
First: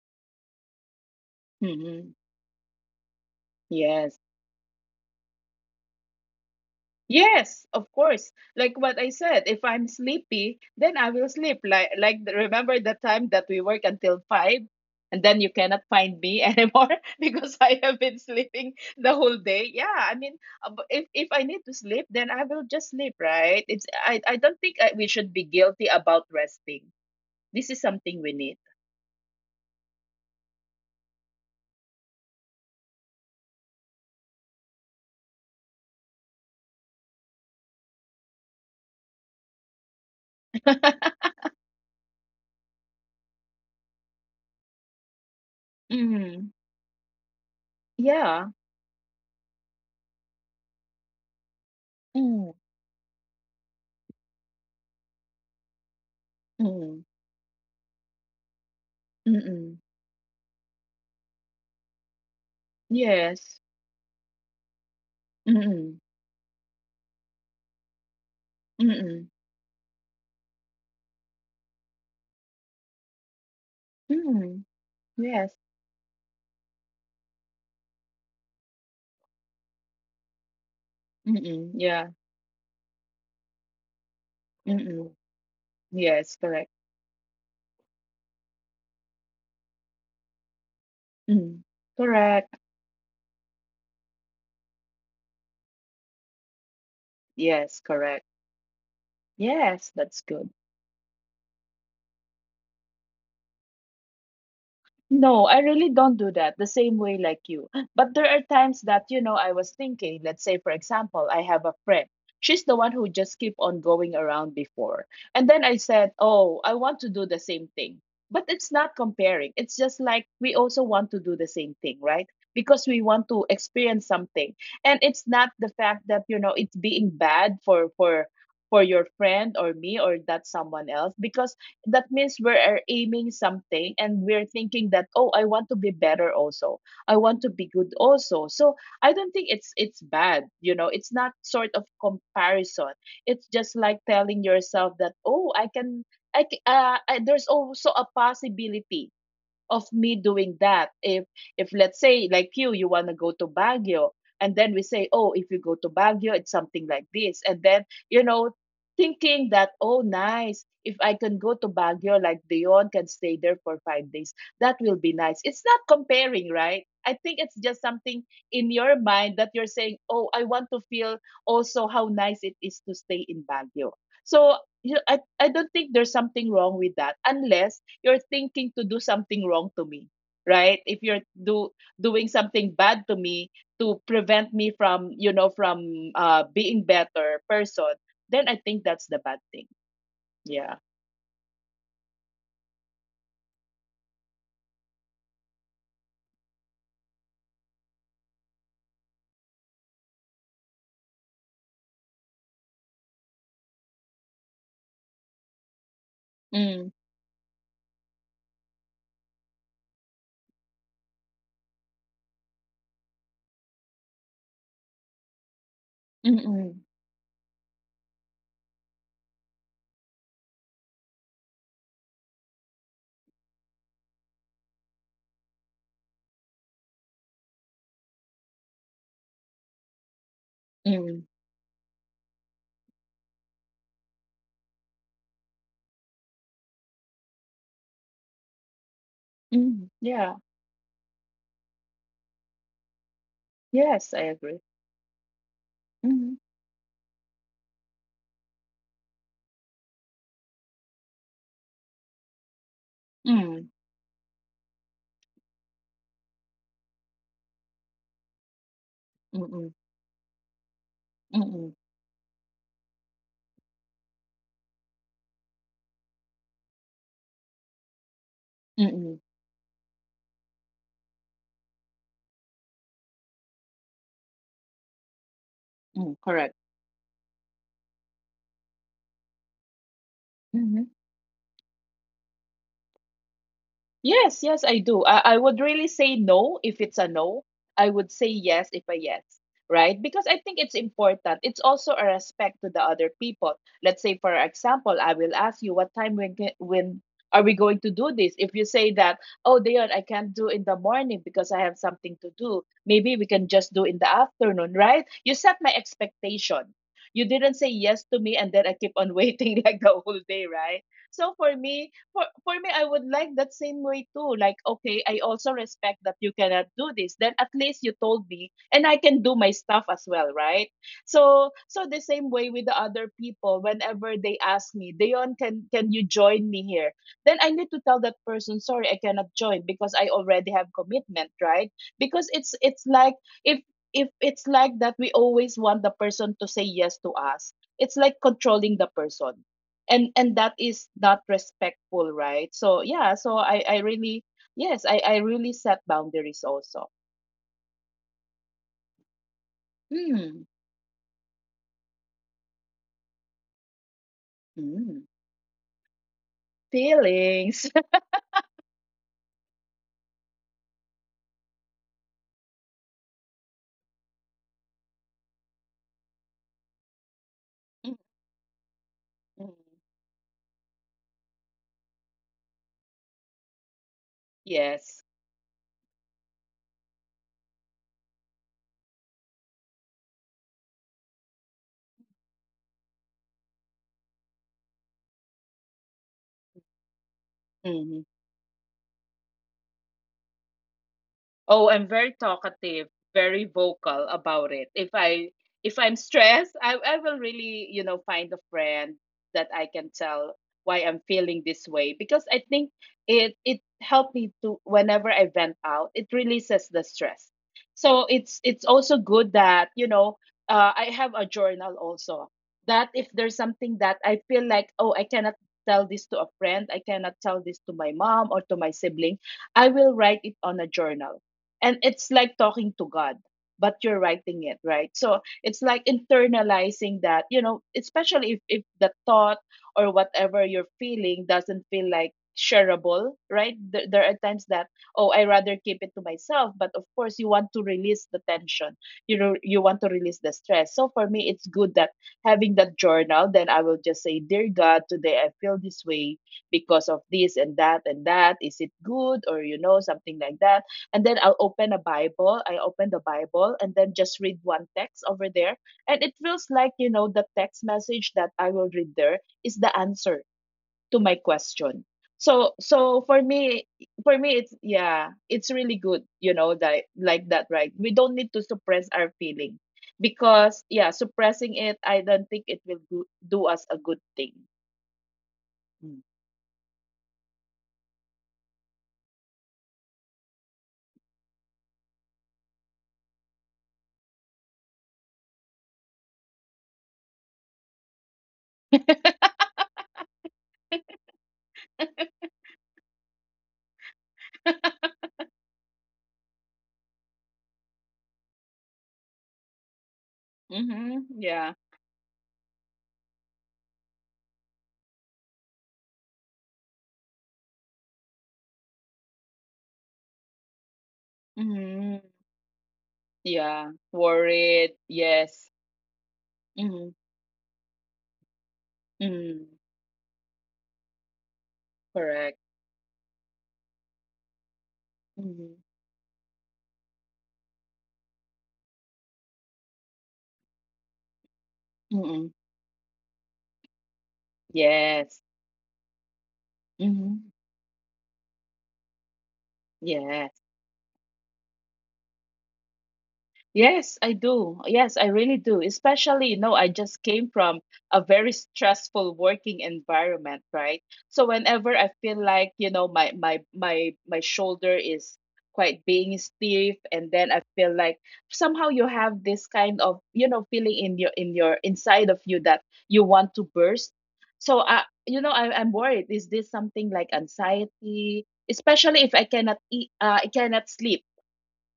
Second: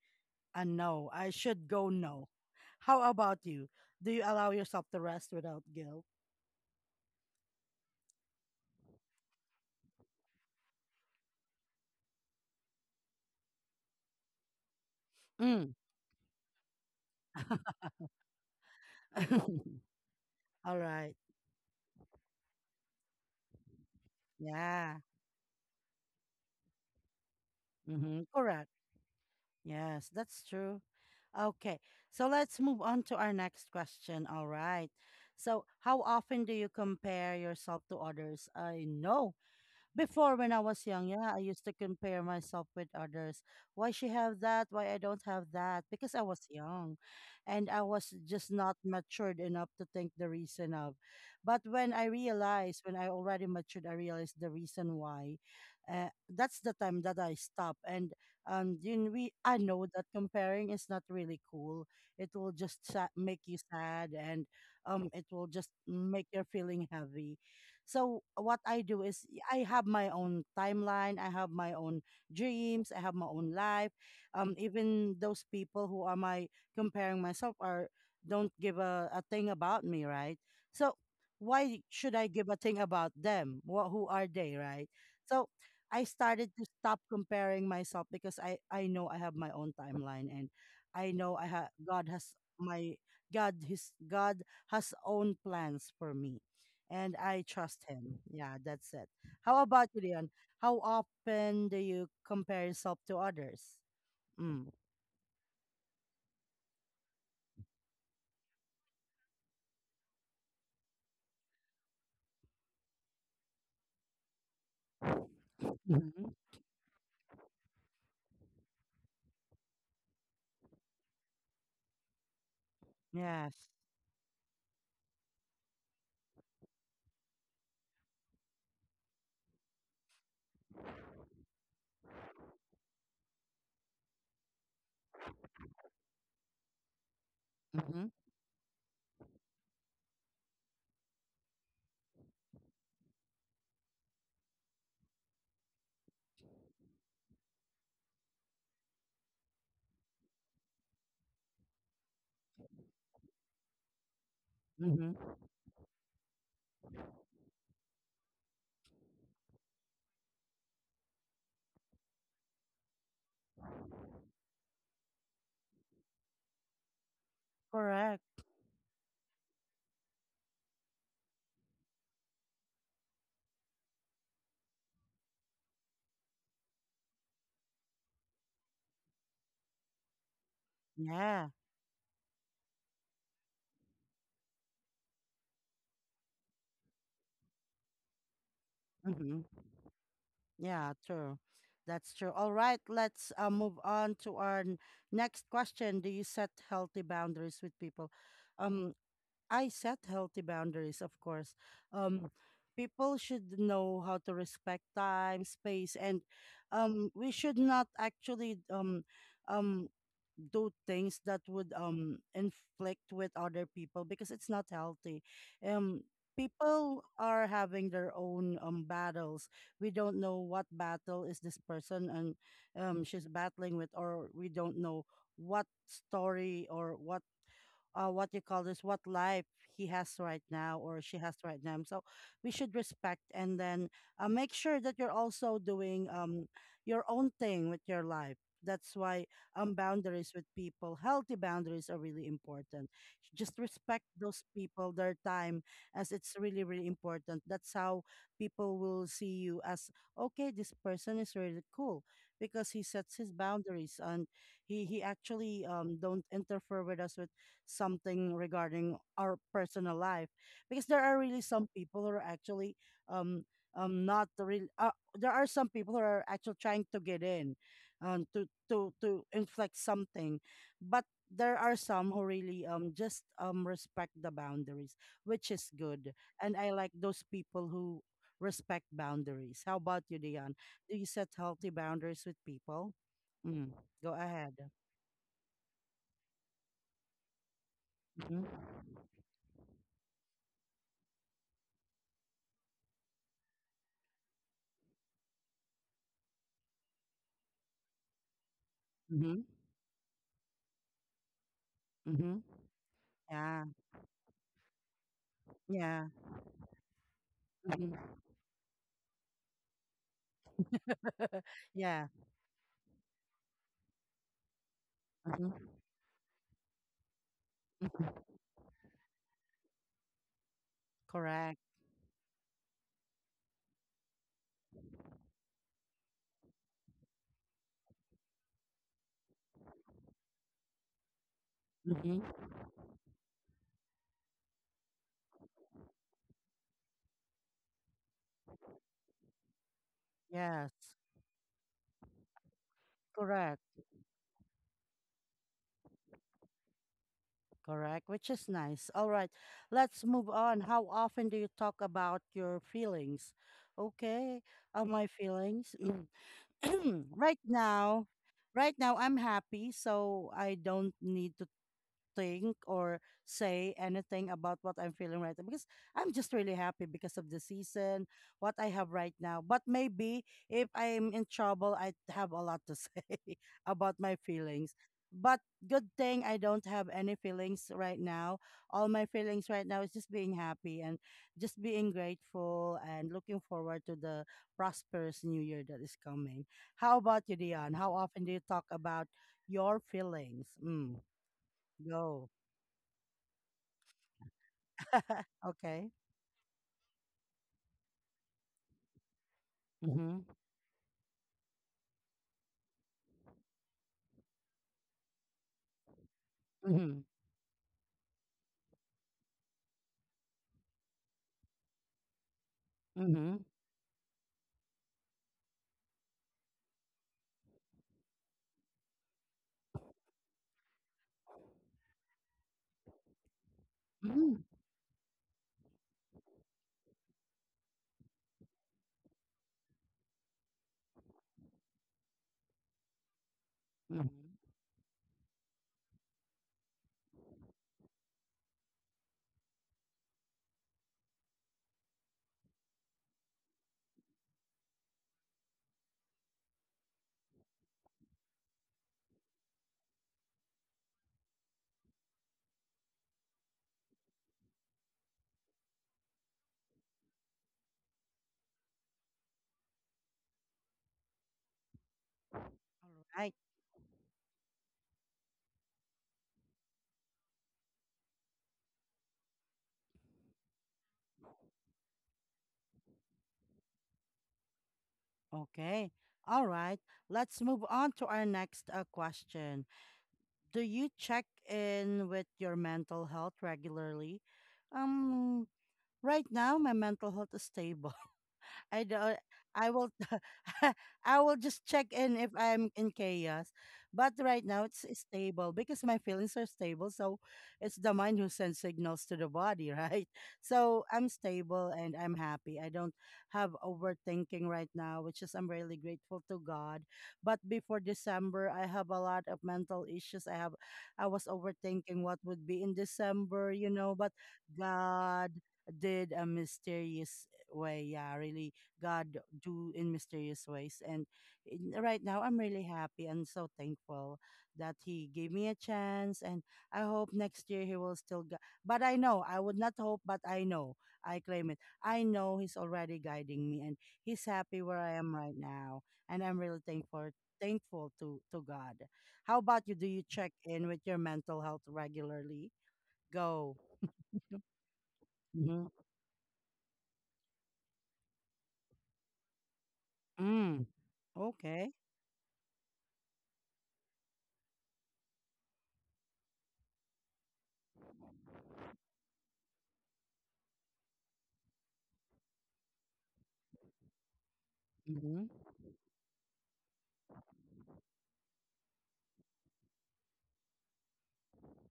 And no, I should go
Hmm.
no. How about you? Do
Yes.
you allow yourself to rest without guilt?
Yes, of course. Like what I said, if I'm sleepy, then I will sleep. Like like the- remember the time that we work until five, and then you
Mm.
cannot find me anymore, because I have been sleeping the whole day. Yeah, I mean, uh,
All
b- if
right.
if I need to sleep, then I will just sleep, right? It's, I I don't think I,
Yeah.
we should be guilty about resting. This is something
Mm-hmm.
we need.
Correct. Yes, that's true. Okay. So let's move on to our next question. All right. So, how often do you compare yourself to others? I know, before, when I was young, yeah, I used to compare myself with others. Why she have that? Why I don't have that? Because I was
Mm.
young, and I was
Yeah.
just not matured enough to think the reason of. But when I
Mm.
realized, when I already matured, I realized the reason why. Uh, that's the time
Mm.
that I stopped, and um, then we I know
Mm-mm.
that comparing is not really cool. It will just sa- make you
Yes.
sad, and um, it will just
Mm,
make your feeling heavy, so what I do is
mm,
I have my own timeline, I have my own dreams, I have my own life. Um,
mm,
even those
yes,
people who are my, comparing myself are, don't give a, a thing about me, right? So why
mm,
should
yeah,
I give a thing about them? What, who are they, right?
mm,
So I
yes,
started to
correct,
stop comparing myself because I I know I have my own timeline, and I know I
mm,
ha- God has
correct,
my, God his God has own plans for me and I
yes,
trust him.
correct,
Yeah, that's it. How about
yes,
you,
that's
Leon?
good.
How often do you compare yourself to others? Mm.
No, I really don't do that the same way like you. But there are times that, you know, I was thinking, let's say, for example, I have a friend. She's the one who just keep on going around before. And then I said,
Mm-hmm.
oh, I want to do the same thing. But it's not comparing. It's just like we also want to do the same thing, right? Because we want to
Yes.
experience something. And it's not the fact that, you know, it's being bad for, for for your friend or me or that someone else, because that means we're aiming something, and we're thinking that, oh, I want to be better also, I want to be good
Mm-hmm.
also. So I don't think it's it's bad, you know. It's not sort of comparison. It's just like telling yourself that, oh, I can, i, c- uh, I, there's also a possibility of me doing that. if if let's say, like, you you want to go to Baguio, and then we say,
Mm-hmm.
oh, if you go to Baguio, it's something like this, and then, you know, thinking that, oh, nice, if I can go to Baguio like Dion, can stay there for five days, that will be nice. It's not comparing, right? I think it's just something
Correct.
in your mind that you're saying, oh, I want to feel also how nice it is to stay in Baguio. So you, I, I don't think there's something wrong with that, unless you're thinking to do something wrong to me, right? If you're
Yeah.
do doing something bad to me to prevent me from, you know, from uh being better person, then I think that's the bad
Mm-hmm.
thing. Yeah.
Yeah, true. That's true. All right, let's uh, move on to our n- next question. Do you set healthy boundaries with people? Um, I set healthy boundaries, of course. Um, people should know how to respect time, space, and
Mm,
um, we should not actually um, um, do things that would um, inflict with other people because it's not healthy. Um,
mm, mm,
people are having their own um, battles. We don't know what battle is this person and um, she's battling with, or we don't know what story or what uh, what you call this, what life he has right now or
mm,
she has right now. So we should respect and then uh, make sure that you're also doing um, your own thing with your life. That's why um,
mm, yeah.
boundaries with people, healthy boundaries are really important. Just respect
Yes, I
those
agree.
people, their time, as
Mm,
it's really, really important. That's how people will see you as, okay, this person is really cool because he sets
mm,
his
mm,
boundaries and he he actually um don't interfere with us with something regarding our
mm,
personal life, because there are
mm,
really
mm,
some people who are actually um um not really, uh, there are some people who are actually trying to get in, um to to
mm,
to inflict something. But there are some who really um just um respect the boundaries, which is
mm,
good.
correct.
And I like those people who respect boundaries. How about you, Dion?
Mm-hmm.
Do you set healthy boundaries with people? Mm. Go
Yes,
ahead.
yes, I do. I, I would really say no if it's a no. I would say yes
Mm-hmm.
if a yes, right? Because I think it's important. It's also a respect to the other people. Let's say, for example, I will ask you what time when ca- when are we going to do this? If you say that,
Mm-hmm.
oh, Dion, I can't do in the morning because I have something to
Mm-hmm.
do. Maybe we can just
Yeah.
do in the afternoon, right? You set my
Yeah.
expectation. You didn't say yes
Mhm.
to me and then I keep on waiting like the whole day, right? So for me,
Yeah.
for for me, I would like that same way too. Like, okay, I also
Mhm.
respect that you cannot do this, then at least you
Mhm.
told me and I can do my stuff as well, right? so
Correct.
so the same way with the other people, whenever they ask me, Dion, can can you join me here, then I need to tell that person, sorry, I cannot join because I already have commitment, right? Because
Mhm.
it's it's like, if if it's like that, we always want the person to say yes to us. It's like controlling the person. And and that
Yes.
is not respectful, right? So yeah, so i
Correct.
i really, yes, i i really set boundaries also.
Correct. Which is nice. All right. Let's move
Hmm.
on. How often do you talk about your feelings? Okay. Uh,
Mm.
my feelings. Mm. right
Feelings.
now, right now I'm happy, so I don't need to think or say anything about what I'm feeling right now because I'm just really happy because of the season, what I have right now.
Mm,
But maybe if I'm in trouble, I have a lot to say about my feelings.
yes.
But good thing I don't have any feelings right now. All my feelings right now is just being happy and just being grateful and looking forward to the prosperous new year that is coming. How about you, Dion?
Mm-hmm.
How often do you talk about your feelings? Mm,
Oh, I'm very
go.
talkative, very vocal about it. If I, if I'm
Okay.
stressed, I, I will really, you know, find a friend that I can
Mm-hmm.
tell why I'm feeling this way, because I think it it helped me to, whenever I vent out, it releases the
Mm-hmm.
stress. So it's it's also good that, you know, uh, I have a journal also, that if there's
Mm-hmm.
something that I feel like, oh, I cannot tell this to a friend, I cannot tell this to my mom or to my sibling, I will write it on a journal, and it's like talking to God, but you're
Mm-hmm.
writing it, right? So it's like internalizing that, you know, especially if, if the thought or whatever you're feeling doesn't feel like shareable, right? There, there are
Mm-hmm.
times that, oh, I rather keep it to myself, but of course you want to release the tension, you know, you want to release the stress. So for me, it's good that having that journal, then I will just say, dear God, today I feel this way because of this and that and that. Is it good? Or you know, something like that. And then I'll open a Bible. I open the Bible and then just read one text over there. And it feels like, you know, the text message that I will read there is the answer to my question. So
All
so for
right.
me for me, it's yeah, it's really good, you know, that like that, right? We don't need to suppress our feeling, because yeah, suppressing it, I don't think it will do, do us a good thing.
Okay.
Mm.
All right. Let's move on to our next uh, question. Do you check in with your mental health regularly? Um, right now, my mental health is stable. I don't. I will. I will just check in if I'm in chaos. But right now it's stable because my feelings are stable. So it's the mind who sends signals to the body, right? So I'm
Mhm. Yeah.
stable and I'm happy. I don't have overthinking right now, which is I'm really grateful to God. But before December, I have a lot of mental issues. I have. I was
Mhm.
overthinking what would be in December,
Yeah.
you know. But
Worried.
God
Yes.
did a
Mhm.
mysterious way. Yeah, really God
Mhm.
do in mysterious ways. And in, right now,
Correct.
I'm really happy and so thankful that He gave me
Mhm.
a chance. And I hope next year He will still. Gu- but I know I would not hope, but I know I claim it. I
Mhm.
know He's already guiding me, and He's happy where I am
Yes.
right now. And I'm really thankful
Mhm.
thankful to to God. How about you? Do you
Yeah.
check in with your mental health regularly? Go.
Yes, I do. Yes, I really do.
Mm-hmm.
Especially, you know, I just came from a very stressful working environment,
Mm.
right? So whenever
Okay.
I feel like, you know, my my my my shoulder is quite being stiff, and then I feel like somehow you have this kind of, you know, feeling in your in your inside of you that you want to burst. So I, you know,
Mm-hmm.
I, I'm worried. Is this something like anxiety? Especially if I cannot eat, uh, I cannot sleep,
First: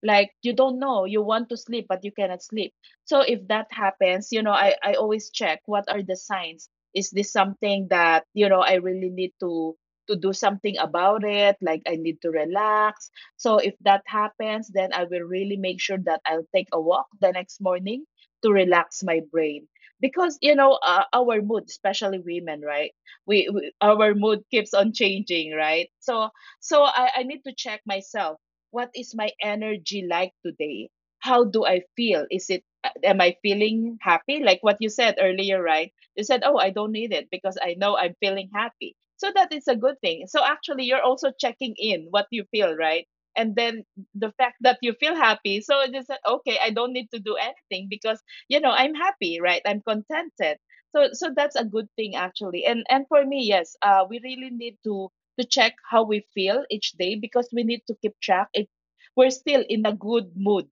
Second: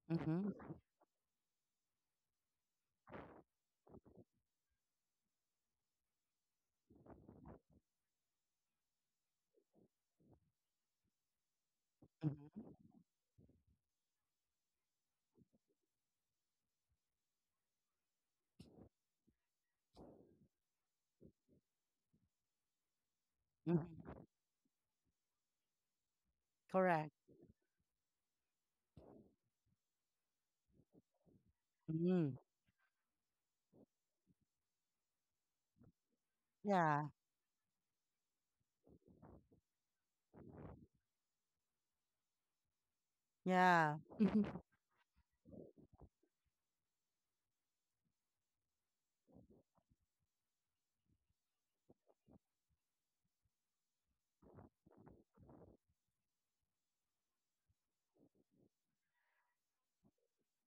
like
Mm-hmm.
you don't know, you want to sleep but you cannot sleep. So if that happens, you know, i i always check what are the signs. Is this something that, you know, I really need to to do something about it, like I need to relax? So if that happens, then I will really make sure that I'll take a walk the next morning to relax my brain. Because you know, uh, our mood, especially women, right? We, we our
Mm-hmm.
mood keeps on changing, right? so so I,
Correct.
I need to check myself. What is my energy like today? How do I feel?
Mhm.
Is it uh, am I feeling happy? Like what you said earlier, right? You said, "Oh, I don't
Yeah.
need it because I know I'm feeling happy." So that is a good thing. So actually, you're also checking in what you feel, right? And then
Yeah.
the fact that you feel happy, so it is okay. I don't need to do anything because, you know, I'm happy, right? I'm contented. So so that's a good thing actually. And and for me, yes, uh, we really need to to check how we feel each day, because we need to keep track if we're still in a good mood,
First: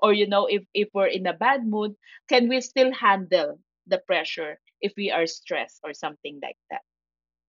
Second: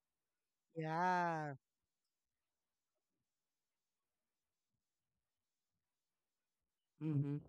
or you know, if if we're in a
Yeah.
bad mood, can we still handle the pressure if we are stressed or something like that.
Mhm.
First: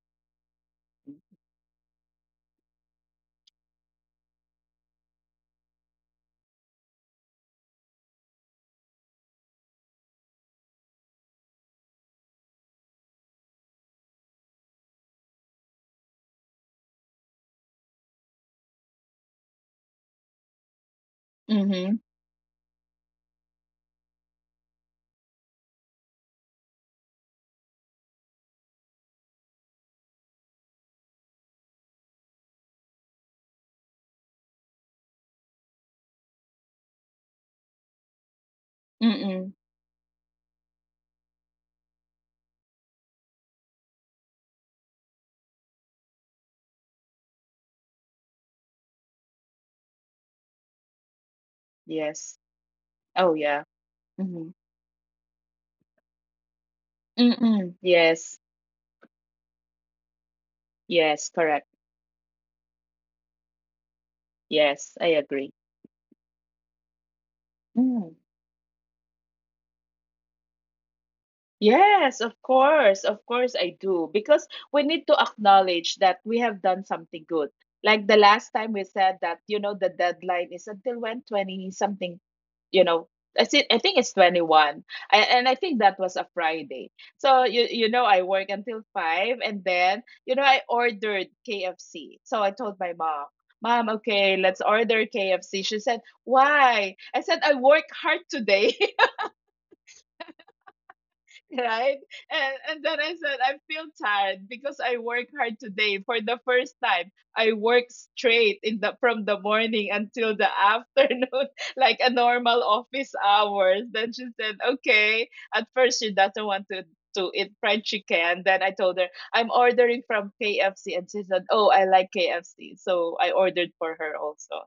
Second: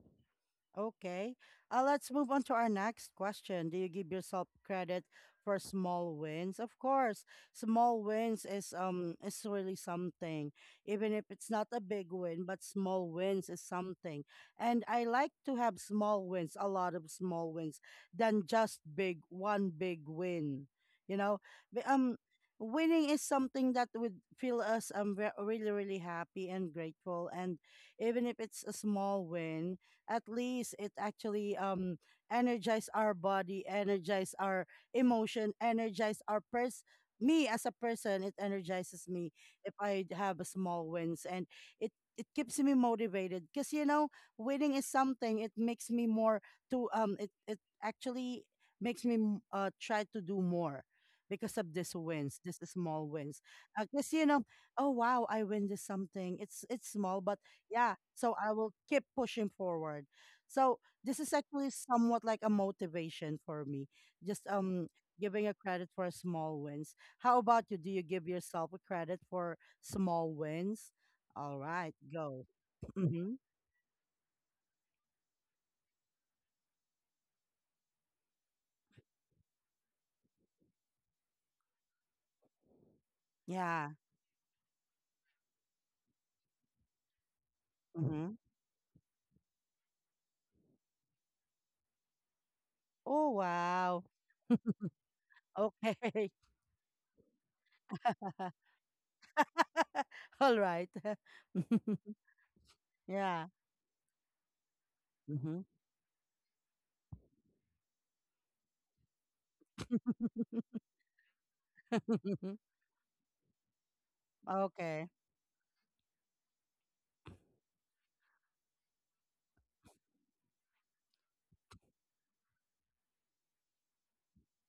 Okay. Uh, let's move on to our next question. Do you give yourself credit for small wins? Of course, small wins is um is really something. Even if it's not a big win, but small wins is something. And I like to have small wins, a lot of small wins, than just big one big win. You know, B-
Mm-hmm.
um, winning is something that would feel us um re- really really happy and grateful. And even if it's a small win, at least it actually um energize our body, energize our emotion, energize our pers me as a person, it energizes me
Mm-mm.
if I have a small wins, and it it keeps me motivated because you know winning is something, it makes me more to um it, it actually makes me m- uh try to do more because of this wins
Yes.
this small wins
Oh yeah.
because you know
Mhm.
oh wow, I win this something, it's it's small but
Mm-mm.
yeah. So
Yes.
I will keep pushing forward. So this is
Yes.
actually
Correct.
somewhat like a motivation for me. Just um
Yes. I
giving a
agree.
credit for small wins. How about you? Do you
Mm.
give yourself a credit for small wins? All right,
Yes, of
go.
course. Of
Mm-hmm.
course I do. Because we need to acknowledge that we have done something good. Like the last time we said that, you know, the deadline is until when, twenty something, you know, I think I
Yeah.
think it's twenty-one. I, and I think that was a Friday. So you you know, I
Mm-hmm.
work until five, and then, you know, I ordered K F C. So I told my
Oh
mom, "Mom,
wow.
okay, let's order K F C." She said,
Okay.
"Why?" I said, "I work hard today."
All right.
Right? And and then I said,
Yeah.
I feel tired because I work
Mm-hmm.
hard today. For the first time, I work straight in the from the morning until the afternoon, like a normal office hours. Then she said,
Okay.
okay. At first, she doesn't want to to eat fried chicken. Then I told her I'm ordering from K F C, and she said, oh, I like K F C, so I ordered for her also.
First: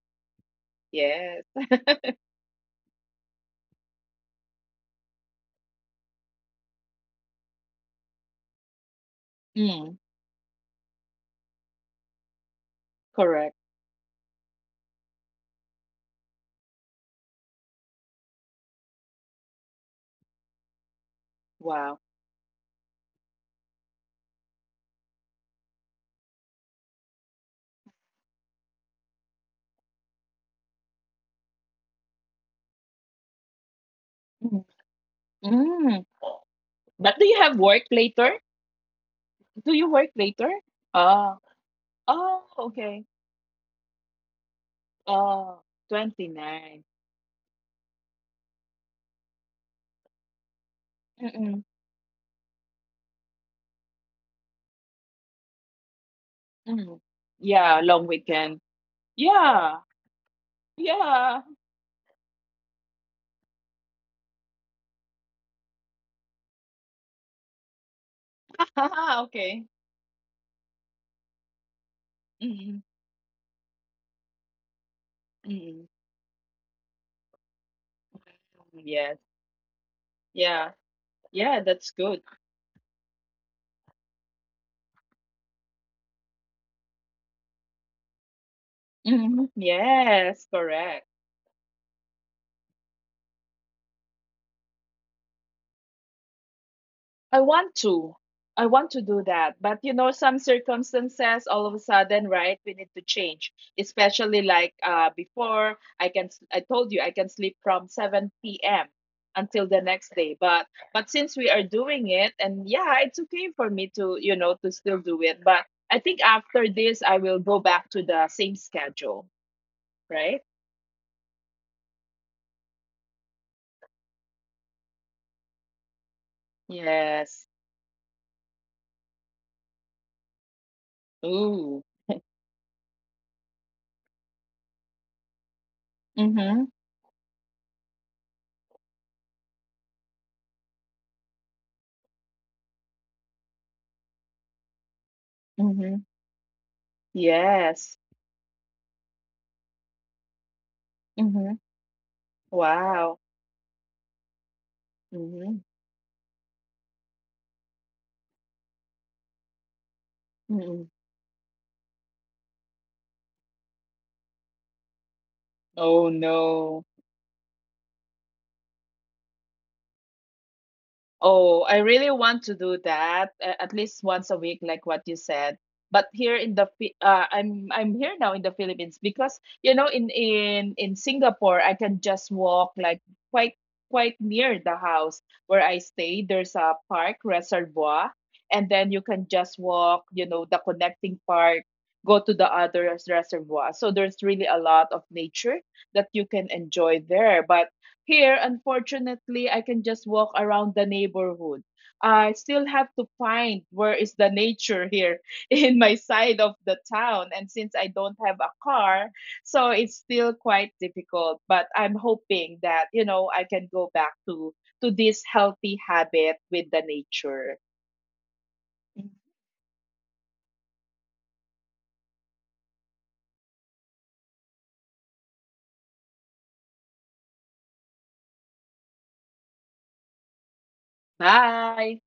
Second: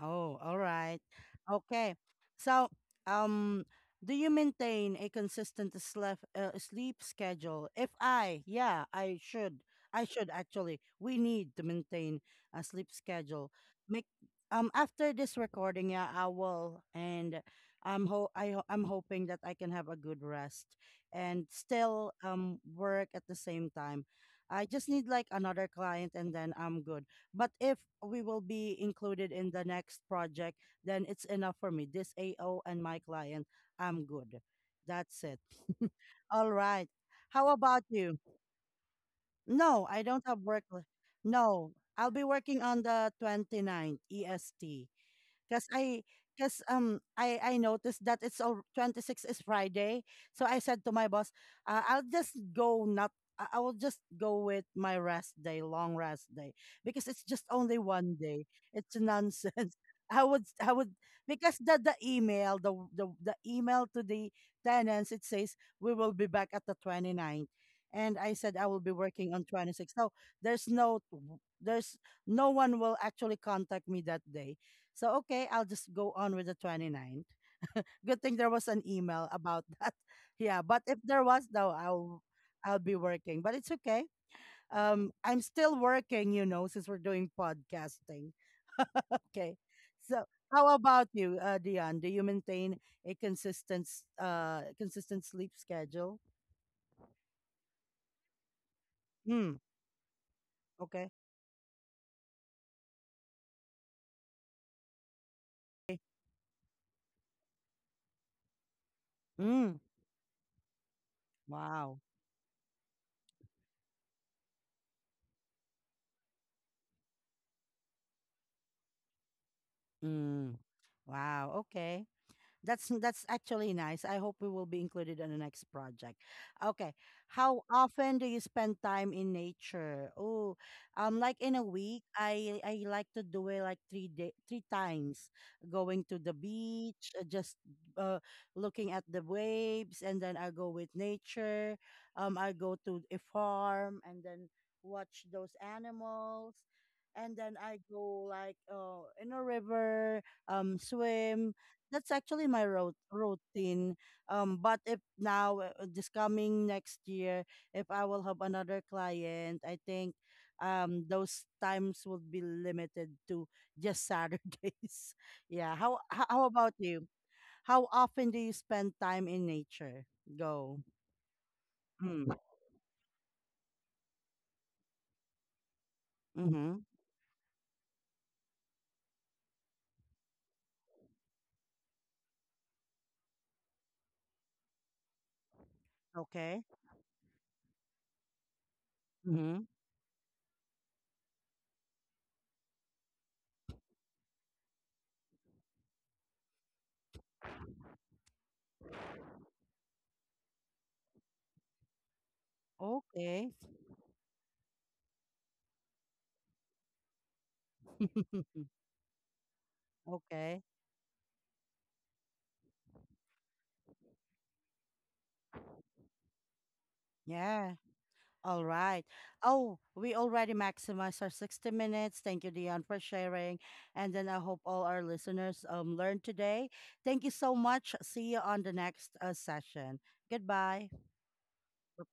Oh, all right.
Yes.
Okay. So, um, do you maintain a consistent slef- uh, sleep schedule? If I, yeah, I should.
Mm,
I should actually. We need to maintain a sleep schedule.
correct.
Make um after this recording, yeah, I will, and I'm ho I ho- I'm hoping that I can have a good rest and
Wow.
still um work at the same time. I just need like another client, and then I'm good. But if we will be included in the next project, then it's enough for me. This A O and my client, I'm good.
Mm.
That's it.
Mm.
All right.
But do you
How
have
about
work
you?
later? Do
No,
you
I
work
don't have
later?
work. li-
Oh.
No, I'll be
Oh,
working on
okay.
the 29th E S T, because
Oh,
I because
29.
um I I noticed that it's all twenty-sixth is Friday, so I said to my boss,
Mm-mm.
uh, I'll just go not, I I will just go with my rest day, long rest day,
Mm.
because it's just only
Yeah, long
one day.
weekend.
It's nonsense.
Yeah.
I would I would
Yeah.
because the the email the the the email to the tenants, it says we will be back at the 29th, and I said I will be working on
Okay.
twenty six. So there's no there's no one
Mm-mm.
will actually contact me that day, so okay, I'll
Mm-mm.
just go on with the 29th. Good thing there was an
Yes.
email about that. Yeah,
Yeah.
but if there was
Yeah,
though,
that's
I'll
good.
I'll be working. But it's okay. Um I'm still working, you know, since we're doing podcasting.
Mm-hmm.
Okay. So
Yes,
how about
correct.
you, uh, Dion? Do you maintain a consistent s- uh consistent sleep schedule?
I want to. I want to do
Hmm.
that. But you know, some
Okay.
circumstances all of a sudden, right, we need to change. Especially like uh, before, I can s- I told you I can sleep from seven p m until
Mm.
the next day. But but since we are
Wow.
doing it, and yeah, it's okay for me to, you know, to still do it. But I think after this I will go back to the same schedule, right?
Mm. Wow. Okay. That's that's actually nice. I hope we will be included on the next project. Okay.
Yes.
How often do you spend time in nature? Oh, um, like in a
Ooh.
week, I I like to do it like three day three times, going to the
Mm-hmm.
beach, uh, just uh, looking at the waves, and then I go with nature. Um, I go to a farm and then watch those
Mm-hmm.
animals, and then I
Yes.
go like, uh, in a river, um, swim,
Mm-hmm.
that's actually my road
Wow.
routine. Um, but if now,
Mm-hmm.
uh, this coming next year, if I will have another client, I think
Mm-hmm.
um those times will be limited to just Saturdays. Yeah. How
Oh
h- how about
no.
you? How often do you spend time in nature? Go.
Oh, I really
Mm.
want to do that, a- at least once a week, like what you said. But here in the
Mm-hmm.
Phi- uh, I'm I'm here now in the Philippines, because you know, in in in Singapore I can just walk like quite quite near the house where I stay. There's
Okay.
a park reservoir, and then you can
Mm-hmm.
just walk, you know, the connecting park, go to the other reservoir. So there's really a lot of nature that you can enjoy there. But here, unfortunately, I can just walk around the neighborhood. I still have to
Okay.
find where is the nature here in my side of the town. And since I don't have a car, so it's still
Okay.
quite difficult. But I'm hoping that, you know, I can go back to to this healthy habit with the nature.
Yeah. All right. Oh, we already maximized our sixty minutes. Thank you, Dion, for sharing. And then I hope all our listeners um, learned today. Thank you so much. See you on the next uh, session. Goodbye.
Bye.